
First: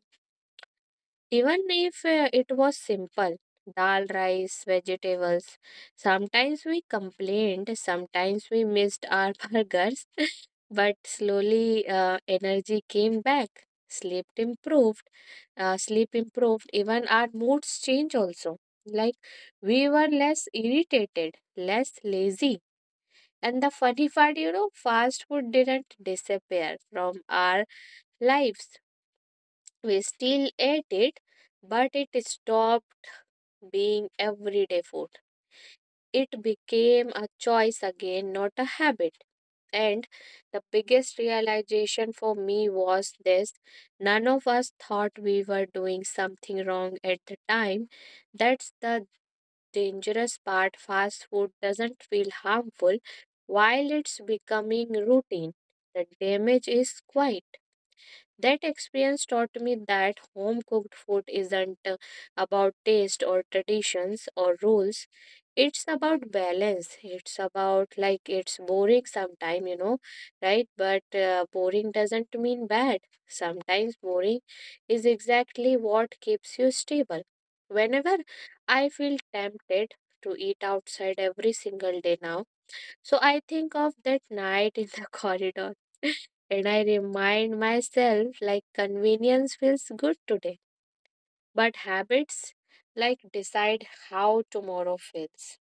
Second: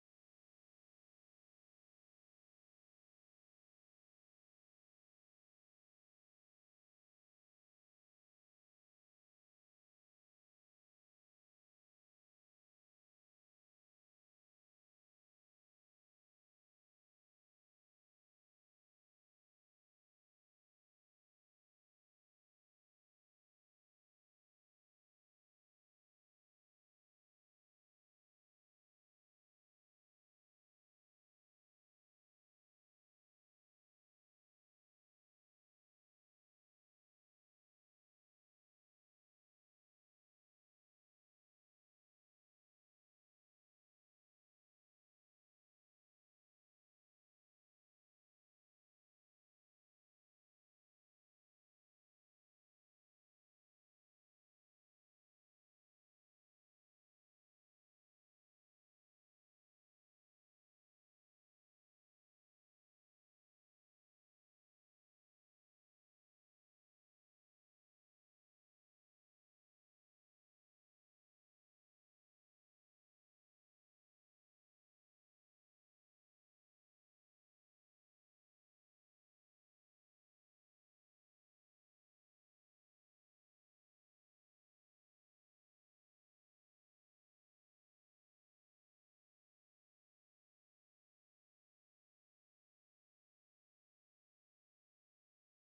S2: even if uh, it was simple dal rice vegetables. Sometimes we complained, sometimes we missed our burgers. But slowly uh, energy came back, sleep improved, uh, sleep improved even our moods change also. Like we were less irritated, less lazy, and the funny part, you know, fast food didn't disappear from our lives. We still ate it, but it stopped being everyday food. It became a choice again, not a habit. And the biggest realization for me was this: none of us thought we were doing something wrong at the time. That's the dangerous part. Fast food doesn't feel harmful while it's becoming routine. The damage is quiet. That experience taught me that home cooked food isn't uh, about taste or traditions or rules. It's about balance. It's about like it's boring sometimes, you know, right? But uh, boring doesn't mean bad. Sometimes boring is exactly what keeps you stable. Whenever I feel tempted to eat outside every single day now, so I think of that night in the corridor, and I remind myself like convenience feels good today, but habits like decide how tomorrow feels.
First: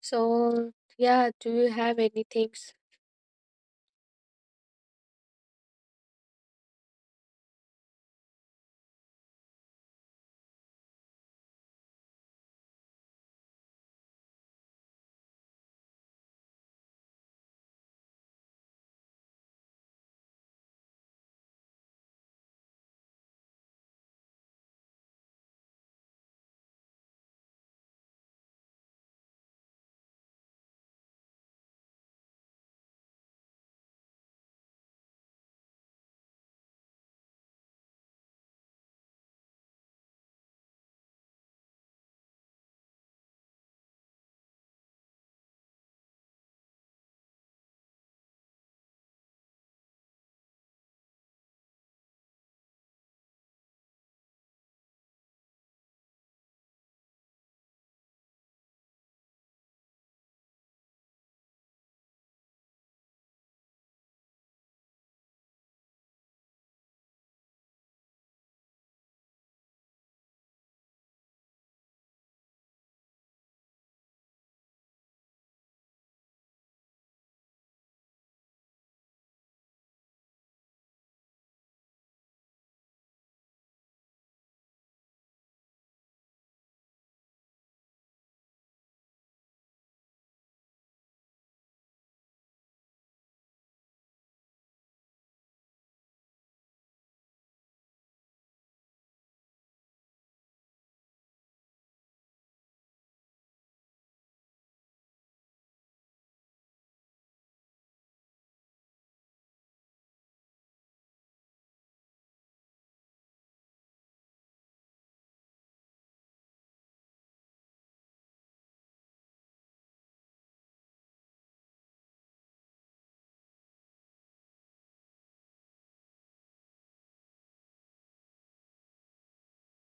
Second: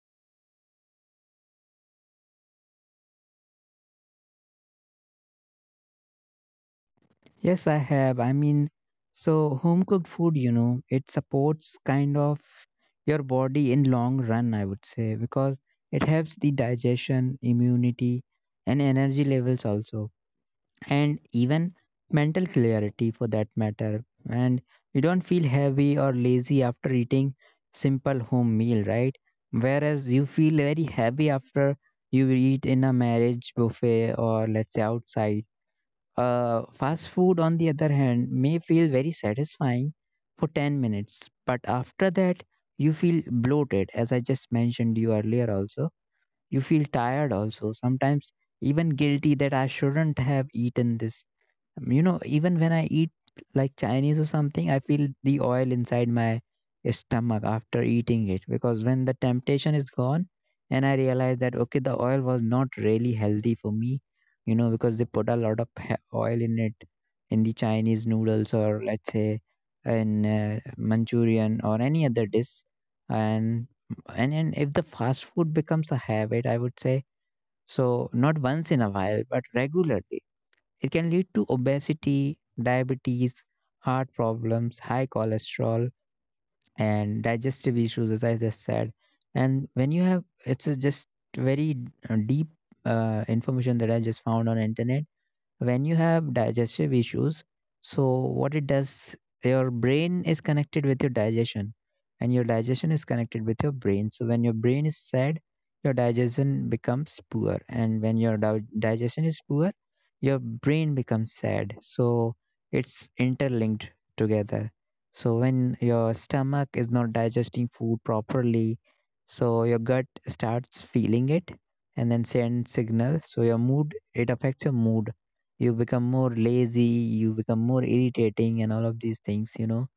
S2: So, yeah, do you have anything? s-
S1: Yes, I have. I mean, so home cooked food, you know, it supports kind of your body in long run, I would say, because it helps the digestion, immunity, and energy levels also, and even mental clarity for that matter. And you don't feel heavy or lazy after eating simple home meal, right? Whereas you feel very heavy after you eat in a marriage buffet, or let's say outside uh, fast food. On the other hand, may feel very satisfying for ten minutes, but after that, you feel bloated, as I just mentioned you earlier also. You feel tired also, sometimes even guilty that I shouldn't have eaten this. Um, you know, even when I eat like Chinese or something, I feel the oil inside my stomach after eating it, because when the temptation is gone and I realize that, okay, the oil was not really healthy for me, you know, because they put a lot of he- oil in it, in the Chinese noodles, or let's say in uh, Manchurian or any other dish. And and and if the fast food becomes a habit, I would say, so not once in a while but regularly, it can lead to obesity, diabetes, heart problems, high cholesterol, and digestive issues, as I just said. And when you have, it's a just very uh, deep uh, information that I just found on internet. When you have digestive issues, so what it does, your brain is connected with your digestion, and your digestion is connected with your brain. So when your brain is sad, your digestion becomes poor, and when your di- digestion is poor, your brain becomes sad. So it's interlinked together. So when your stomach is not digesting food properly, so your gut starts feeling it, and then send signal, so your mood, it affects your mood. You become more lazy, you become more irritating, and all of these things, you know.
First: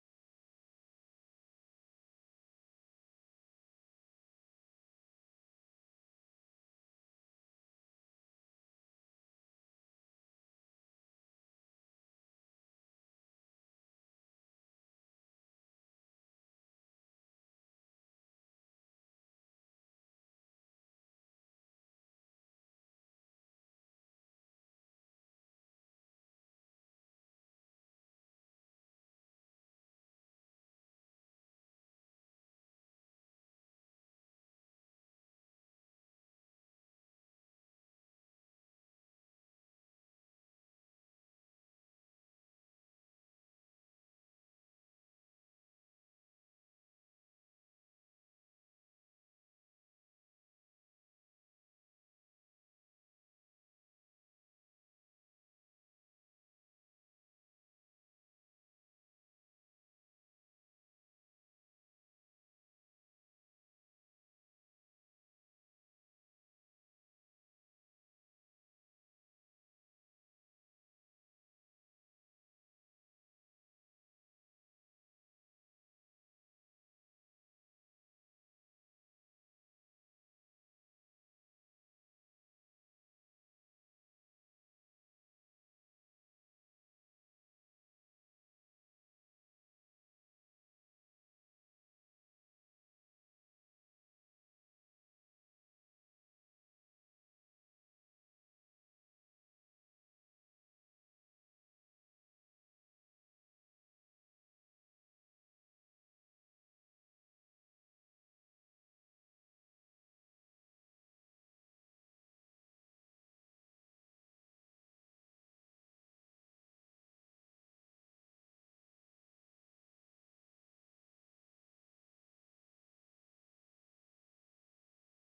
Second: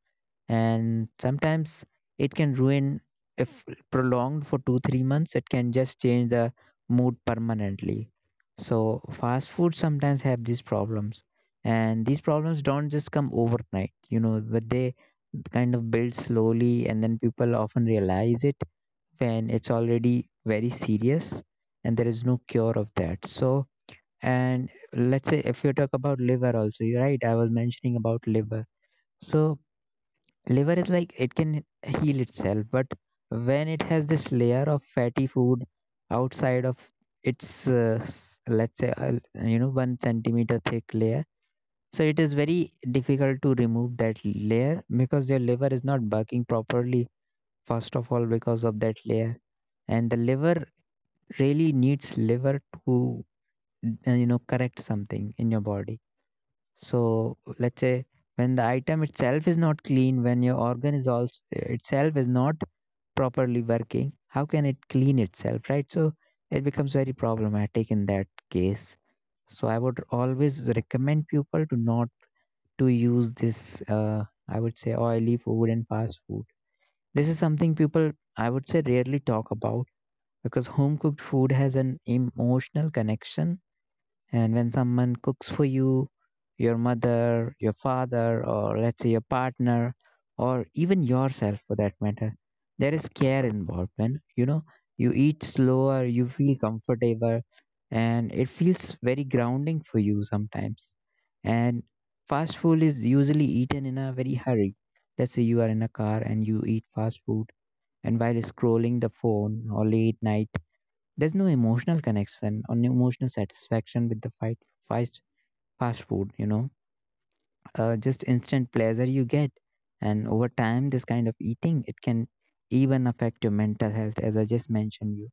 S1: And sometimes it can ruin, if prolonged for two, three months, it can just change the mood permanently. So, fast food sometimes have these problems, and these problems don't just come overnight, you know, but they kind of build slowly, and then people often realize it when it's already very serious and there is no cure of that. So, and let's say if you talk about liver also, you're right, I was mentioning about liver. So liver is like it can heal itself, but when it has this layer of fatty food outside of its uh, s- let's say, uh, you know, one centimeter thick layer, so it is very difficult to remove that layer because your liver is not working properly first of all because of that layer. And the liver really needs liver to uh, you know, correct something in your body. So let's say when the item itself is not clean, when your organ is also itself is not properly working, how can it clean itself, right? So it becomes very problematic in that case. So I would always recommend people to not to use this, Uh, I would say, oily food and fast food. This is something people, I would say, rarely talk about, because home cooked food has an emotional connection. And when someone cooks for you, your mother, your father, or let's say your partner, or even yourself for that matter, there is care involved, man. You know, you eat slower, you feel comfortable, and it feels very grounding for you sometimes. And fast food is usually eaten in a very hurry. Let's say you are in a car and you eat fast food, and while scrolling the phone or late night there's no emotional connection or no emotional satisfaction with the fight fast fast food, you know. Uh, just instant pleasure you get. And over time this kind of eating it can even affect your mental health as I just mentioned you.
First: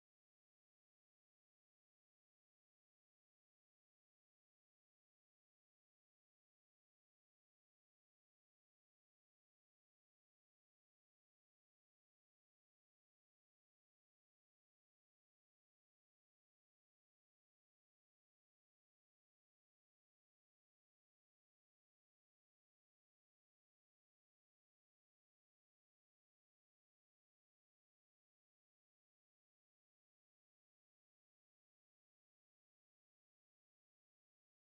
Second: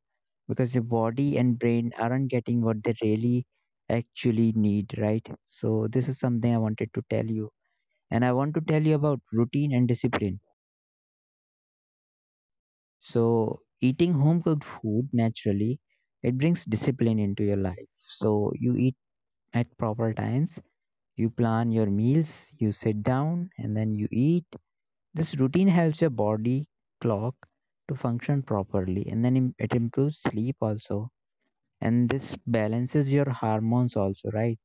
S1: Because your body and brain aren't getting what they really actually need, right? So this is something I wanted to tell you. And I want to tell you about routine and discipline. So eating home cooked food naturally it brings discipline into your life so you eat at proper times. You plan your meals, you sit down, and then you eat. This routine helps your body clock to function properly, and then im- it improves sleep also. And this balances your hormones also, right?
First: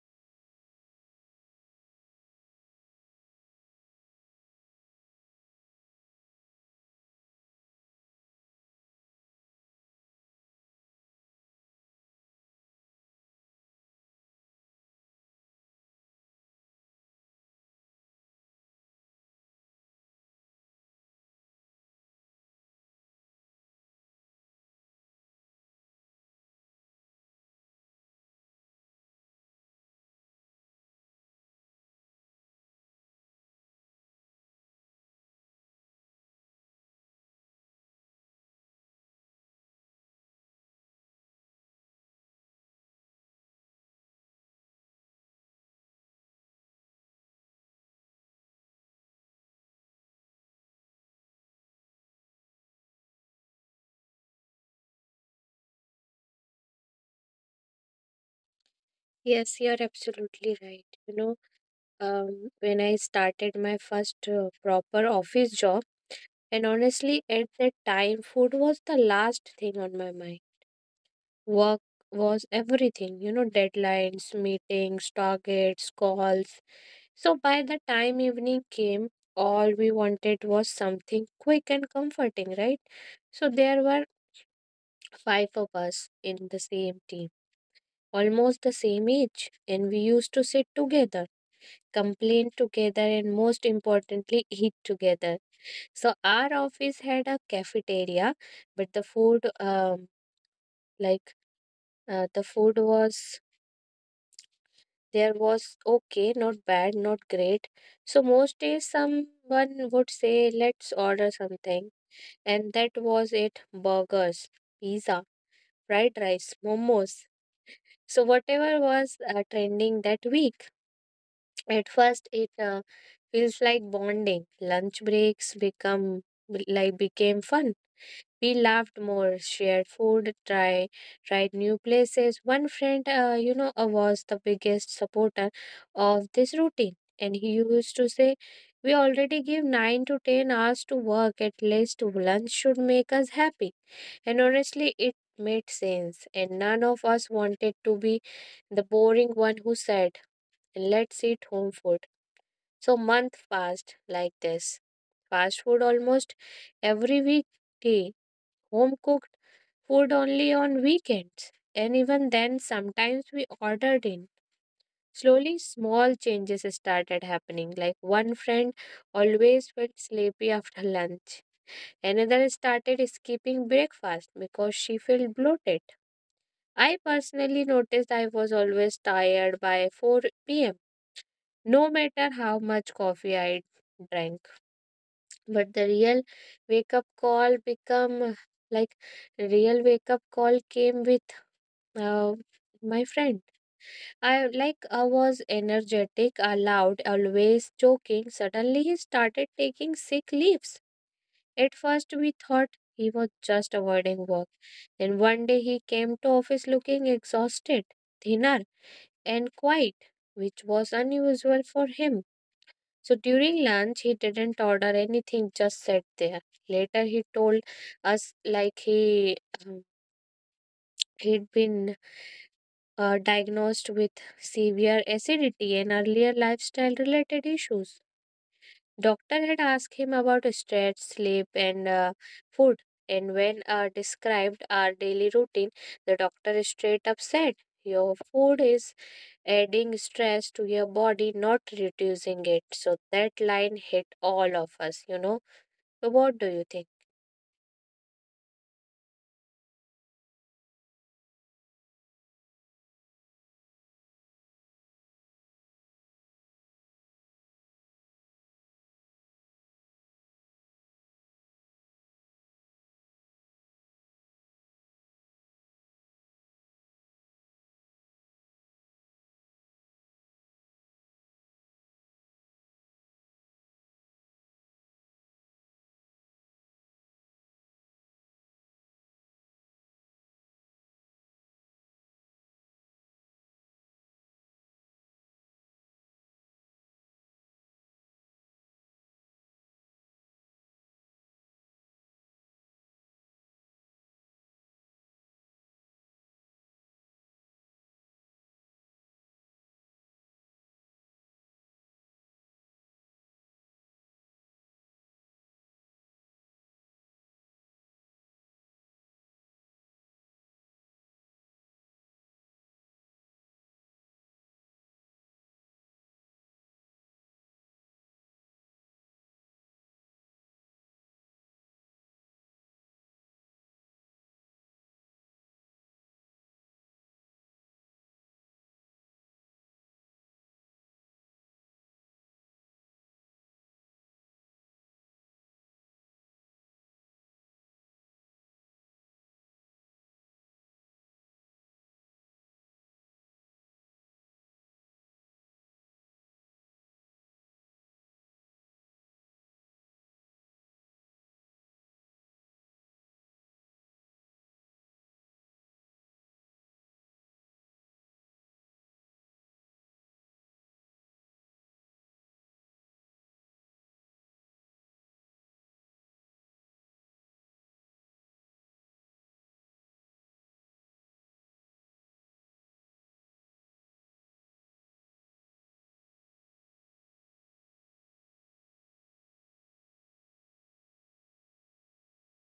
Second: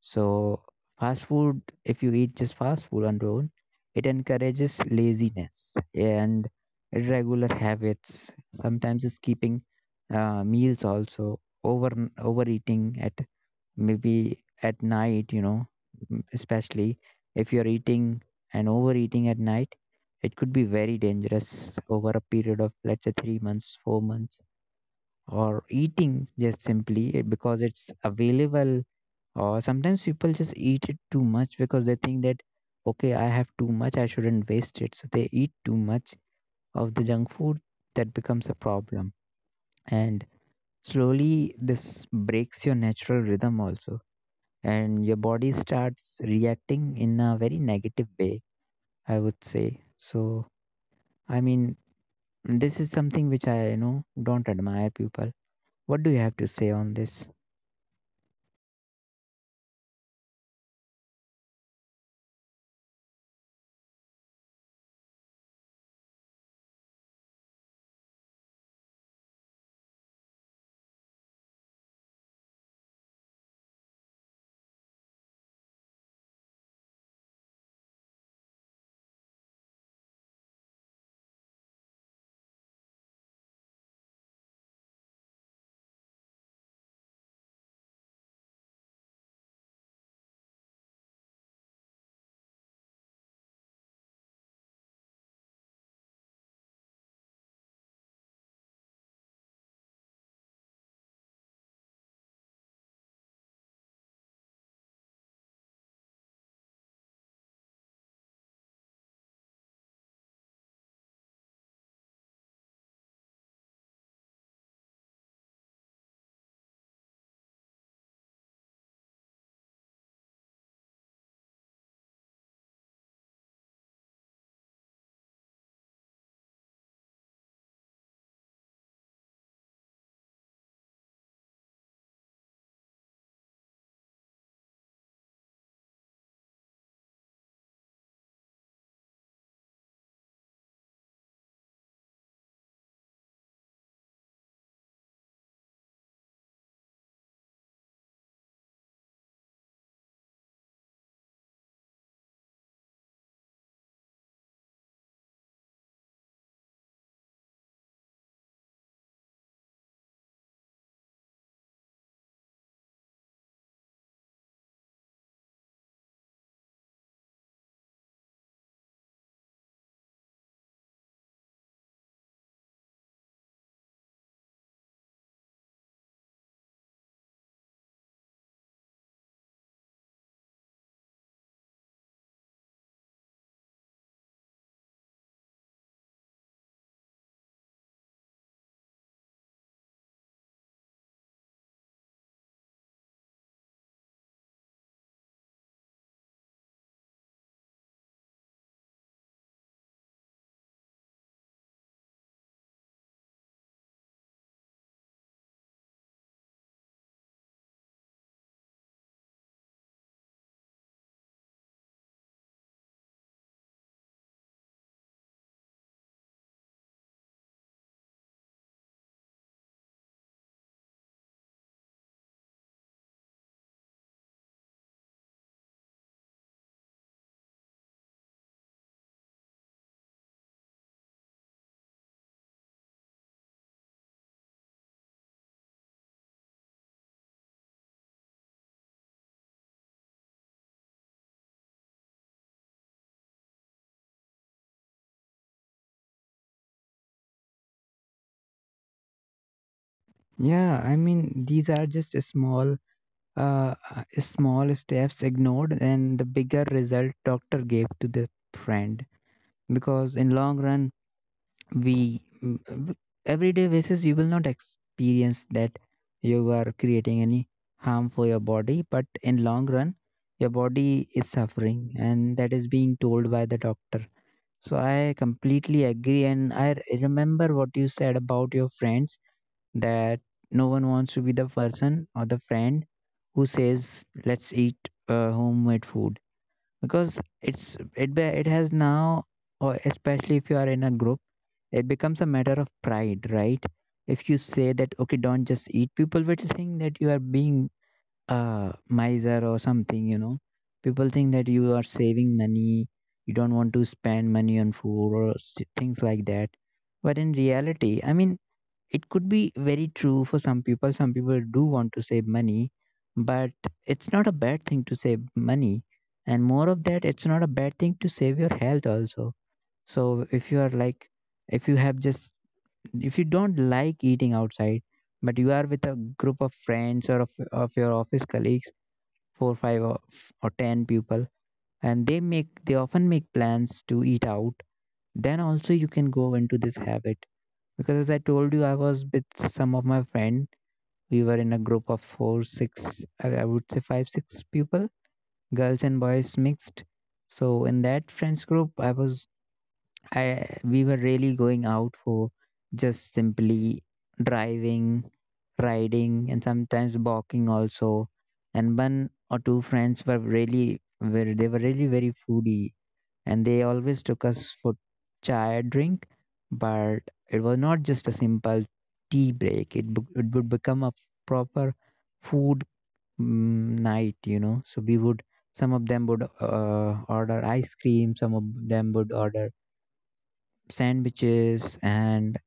S1: So, fast food, if you eat just fast food on your own, it encourages laziness and irregular habits. Sometimes it's keeping uh, meals also over overeating at maybe at night, you know, m- especially if you're eating and overeating at night, it could be very dangerous over a period of, let's say, three months, four months, or eating just simply it- because it's available. Or sometimes people just eat it too much because they think that, okay, I have too much, I shouldn't waste it. So they eat too much of the junk food, that becomes a problem. And slowly, this breaks your natural rhythm also and your body starts reacting in a very negative way, I would say. So, I mean, this is something which I, you know, don't admire people. What do you have to say on this?
S2: Yes, you're absolutely right. You know, um, when I started my first uh, proper office job, and honestly, at that time, food was the last thing on my mind. Work was everything, you know, deadlines, meetings, targets, calls. So by the time evening came, all we wanted was something quick and comforting, right? So there were five of us in the same team, almost the same age, and we used to sit together, complain together, and most importantly, eat together. So our office had a cafeteria, but the food, um, like uh, the food was there was okay, not bad, not great. So most days someone would say, "Let's order something." And that was it: burgers, pizza, fried rice, momos. So whatever was uh, trending that week. At first, it uh, feels like bonding. Lunch breaks become like became fun. We laughed more, shared food, try tried new places. One friend, uh, you know, uh, was the biggest supporter of this routine, and he used to say, "We already give nine to ten hours to work. At least lunch should make us happy." And honestly, it made sense, and none of us wanted to be the boring one who said, "Let's eat home food." So month fast like this. Fast food almost every weekday. Home cooked food only on weekends. And even then sometimes we ordered in. Slowly small changes started happening. Like one friend always felt sleepy after lunch. Another started skipping breakfast because she felt bloated. I personally noticed I was always tired by four p m, no matter how much coffee I drank. But the real wake up call become like real wake up call came with uh, my friend. I like I was energetic, uh, loud, always joking. Suddenly he started taking sick leaves. At first we thought he was just avoiding work. Then one day he came to office looking exhausted, thinner and quiet, which was unusual for him. So during lunch, he didn't order anything, just sat there. Later, he told us like he um, he'd been uh, diagnosed with severe acidity and earlier lifestyle related issues. Doctor had asked him about stress, sleep, and uh, food. And when uh, described our daily routine, the doctor straight up said, "Your food is adding stress to your body, not reducing it." So that line hit all of us, you know so what do you think?
S1: Yeah, I mean, these are just a small, uh, uh, small steps ignored, and the bigger result doctor gave to the friend. Because in long run, we mm, everyday basis you will not experience that you are creating any harm for your body, but in long run your body is suffering and that is being told by the doctor. So I completely agree, and I r- remember what you said about your friends, that no one wants to be the person or the friend who says let's eat uh, homemade food, because it's it be- it has now, or especially if you are in a group, it becomes a matter of pride, right? If you say that, okay, don't just eat, people will think that you are being a miser or something, you know. People think that you are saving money, you don't want to spend money on food or s- things like that. But in reality, I mean, it could be very true for some people. Some people do want to save money, but it's not a bad thing to save money. And more of that, it's not a bad thing to save your health also. So if you are like, if you have just, if you don't like eating outside, but you are with a group of friends or of, of your office colleagues, four, five, or, or ten people, and they make, they often make plans to eat out, then also you can go into this habit. Because as I told you, I was with some of my friends. We were in a group of four, six, I I would say five, six people, girls and boys mixed. So in that friends group, I was, I we were really going out for just simply driving, riding, and sometimes walking also. And one or two friends were really, were they were really very foodie, and they always took us for chai drink, but it was not just a simple tea break. It bec- it would become a proper food mm, night, you know. So we would, some of them would uh, order ice cream, some of them would order sandwiches, and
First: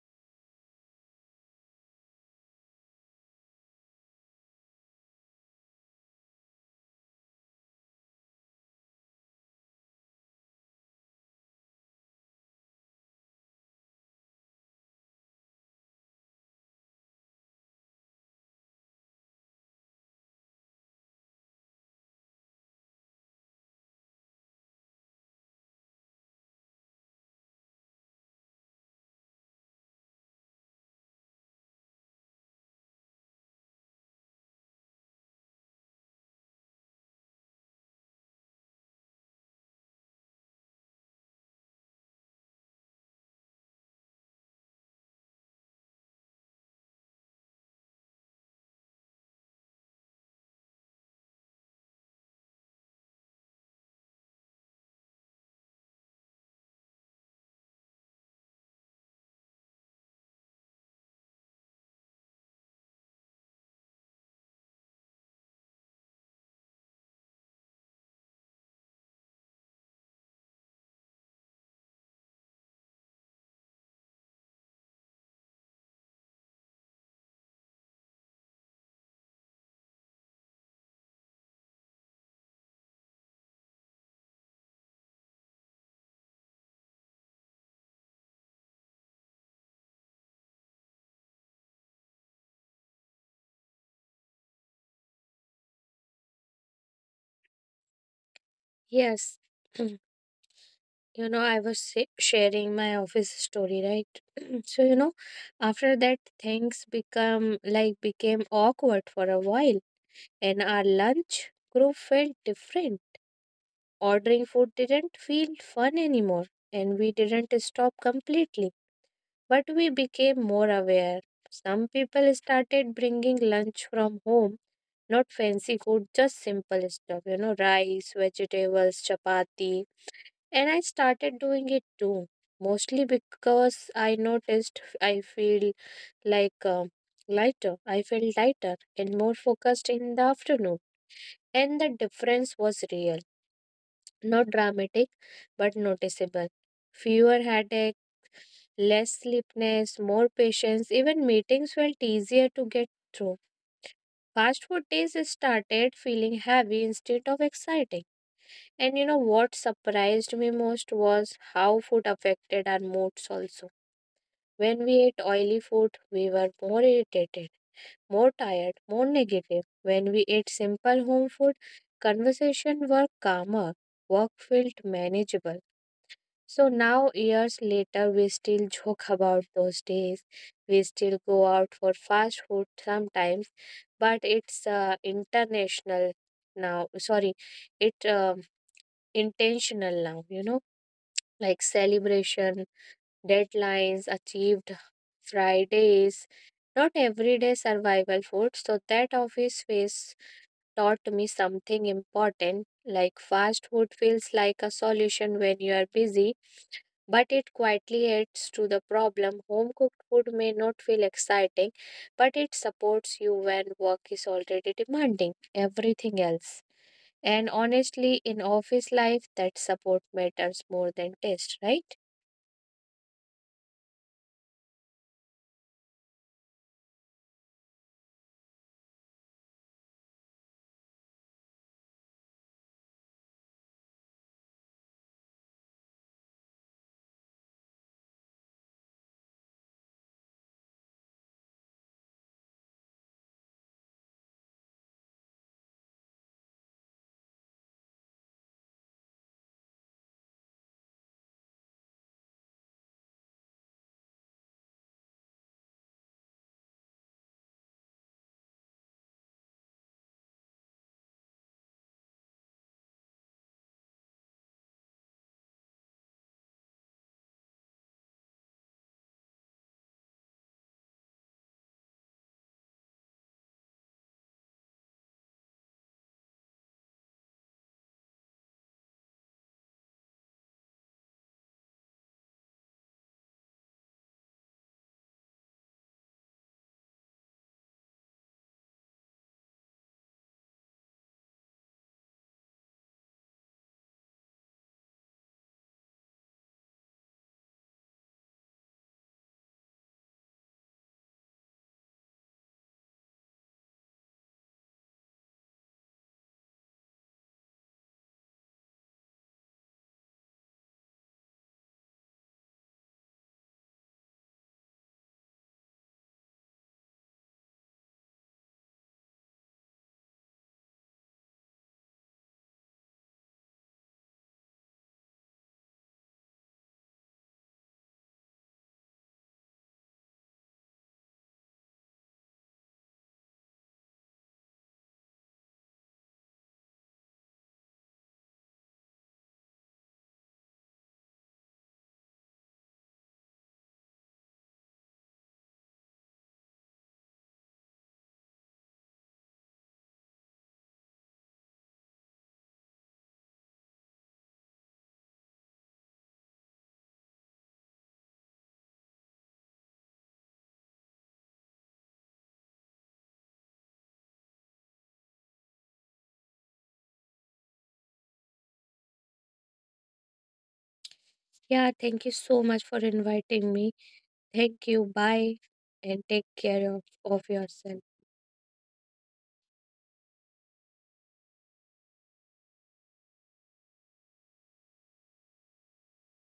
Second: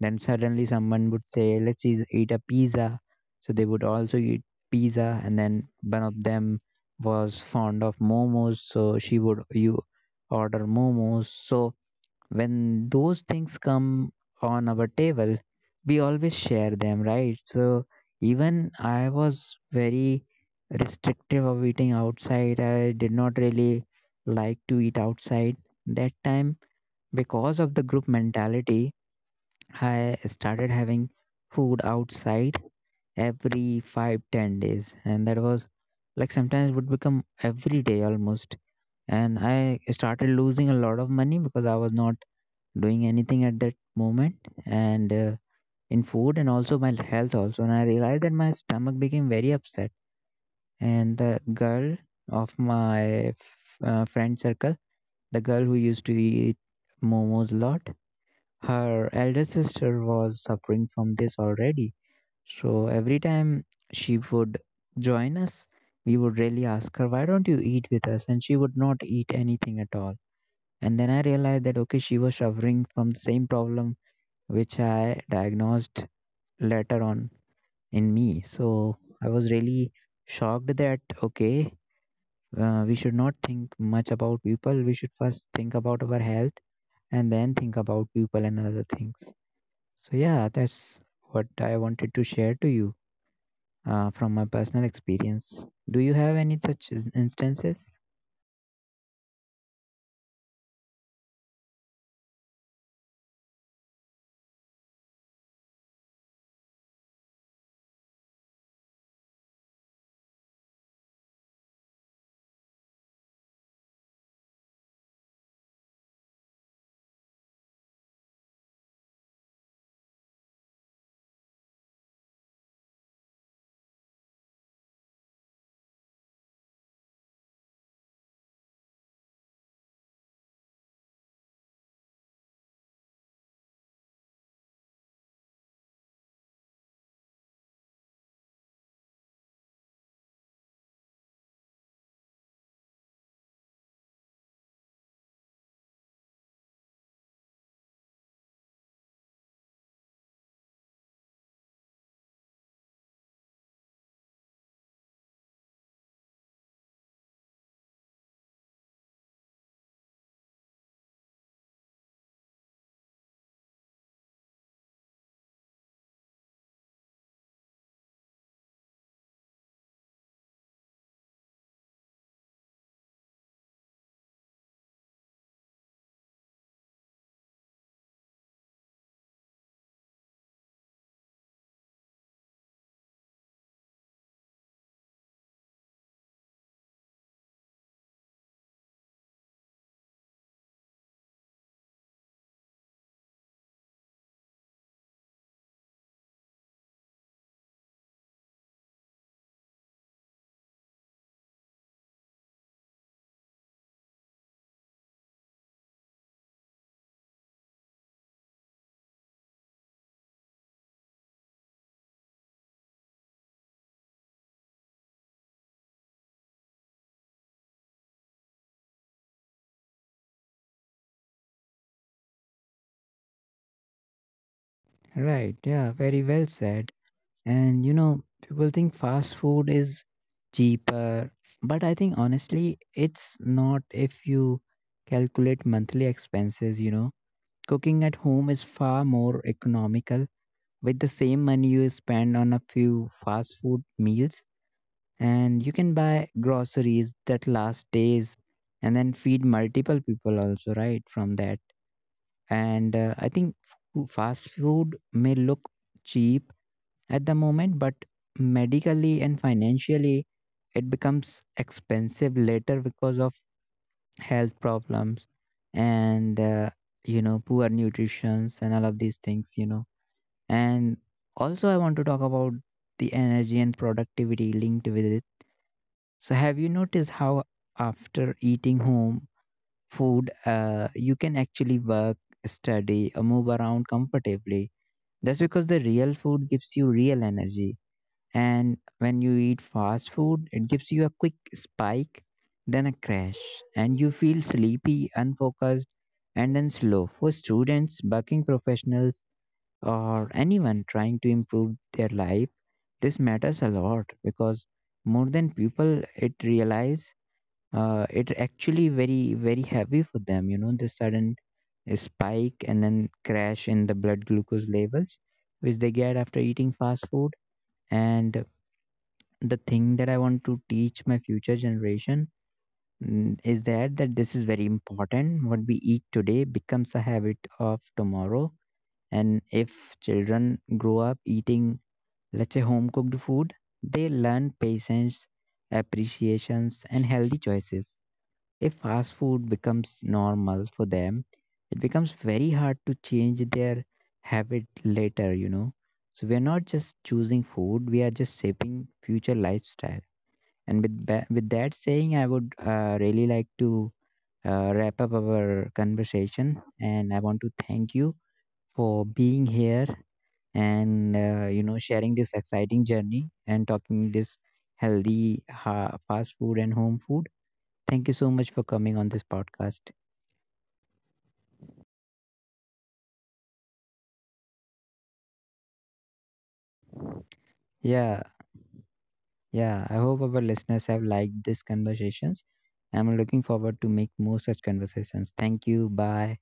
S1: then suddenly someone would say, "Let's eas- eat a pizza." So they would also eat pizza, and then one of them was fond of momos, so she would you order momos. So when those things come on our table, we always share them, right? So even I was very restrictive of eating outside. I did not really like to eat outside that time because of the group mentality. I started having food outside every five ten days, and that was like sometimes would become every day almost. And I started losing a lot of money because I was not doing anything at that moment and uh, in food and also my health also. And I realized that my stomach became very upset, and the girl of my f- uh, friend circle, the girl who used to eat momos a lot, her elder sister was suffering from this already. So every time she would join us, we would really ask her, why don't you eat with us? And she would not eat anything at all. And then I realized that, okay, she was suffering from the same problem which I diagnosed later on in me. So I was really shocked that, okay, uh, we should not think much about people. We should first think about our health and then think about people and other things. So, yeah, that's what I wanted to share to you uh, from my personal experience. Do you have any such ins- instances?
S2: Yes, you know, I was sa- sharing my office story, right? So you know, after that, things become like became awkward for a while, and our lunch group felt different. Ordering food didn't feel fun anymore, and we didn't stop completely, but we became more aware. Some people started bringing lunch from home, not fancy food, just simple stuff, you know, rice, vegetables, chapati. And I started doing it too, mostly because I noticed I feel like um lighter. I felt lighter and more focused in the afternoon. And the difference was real, not dramatic, but noticeable. Fewer headache, less sleepiness, more patience, even meetings felt easier to get through. Fast food days started feeling heavy instead of exciting. And you know what surprised me most was how food affected our moods also. When we ate oily food, we were more irritated, more tired, more negative. When we ate simple home food, conversation were calmer, work felt manageable. So now, years later, we still joke about those days. We still go out for fast food sometimes, but it's uh, international now. Sorry, it um intentional now. You know, like celebration deadlines, achieved Fridays, not everyday survival food. So that office space taught me something important. Like fast food feels like a solution when you are busy, but it quietly adds to the problem. Home cooked food may not feel exciting, but it supports you when work is already demanding everything else. And honestly, in office life, that support matters more than taste, right?
S1: Right, yeah, very well said. And you know, people think fast food is cheaper, but I think honestly, it's not, if you calculate monthly expenses, you know. Cooking at home is far more economical. With the same money you spend on a few fast food meals, and you can buy groceries that last days and then feed multiple people also, right? From that. And uh, I think fu- fast food may look cheap at the moment, but medically and financially, it becomes expensive later because of health problems and uh, you know, poor nutritions and all of these things, you know. And also I want to talk about the energy and productivity linked with it. So have you noticed how after eating home food uh, you can actually work, study, or move around comfortably? That's because the real food gives you real energy. And when you eat fast food, it gives you a quick spike, then a crash, and you feel sleepy, unfocused, and then slow. For students, working professionals, or anyone trying to improve their life, this matters a lot, because more than people it realize, uh, it actually very very heavy for them, you know, the sudden spike and then crash in the blood glucose levels which they get after eating fast food. And the thing that I want to teach my future generation mm, is that that this is very important. What we eat today becomes a habit of tomorrow. And if children grow up eating, let's say, home cooked food, they learn patience, appreciations, and healthy choices. If fast food becomes normal for them, it becomes very hard to change their habit later, you know. So we are not just choosing food, we are just shaping future lifestyle. And with ba- with that saying, I would uh, really like to uh, wrap up our conversation, and I want to thank you for being here and uh, you know, sharing this exciting journey and talking this healthy ha- fast food and home food. Thank you so much for coming on this podcast.
S2: Yeah, thank you so much for inviting me. Thank you. Bye. And take care of, of yourself.
S1: Yeah, yeah. I hope our listeners have liked these conversations. I'm looking forward to make more such conversations. Thank you. Bye.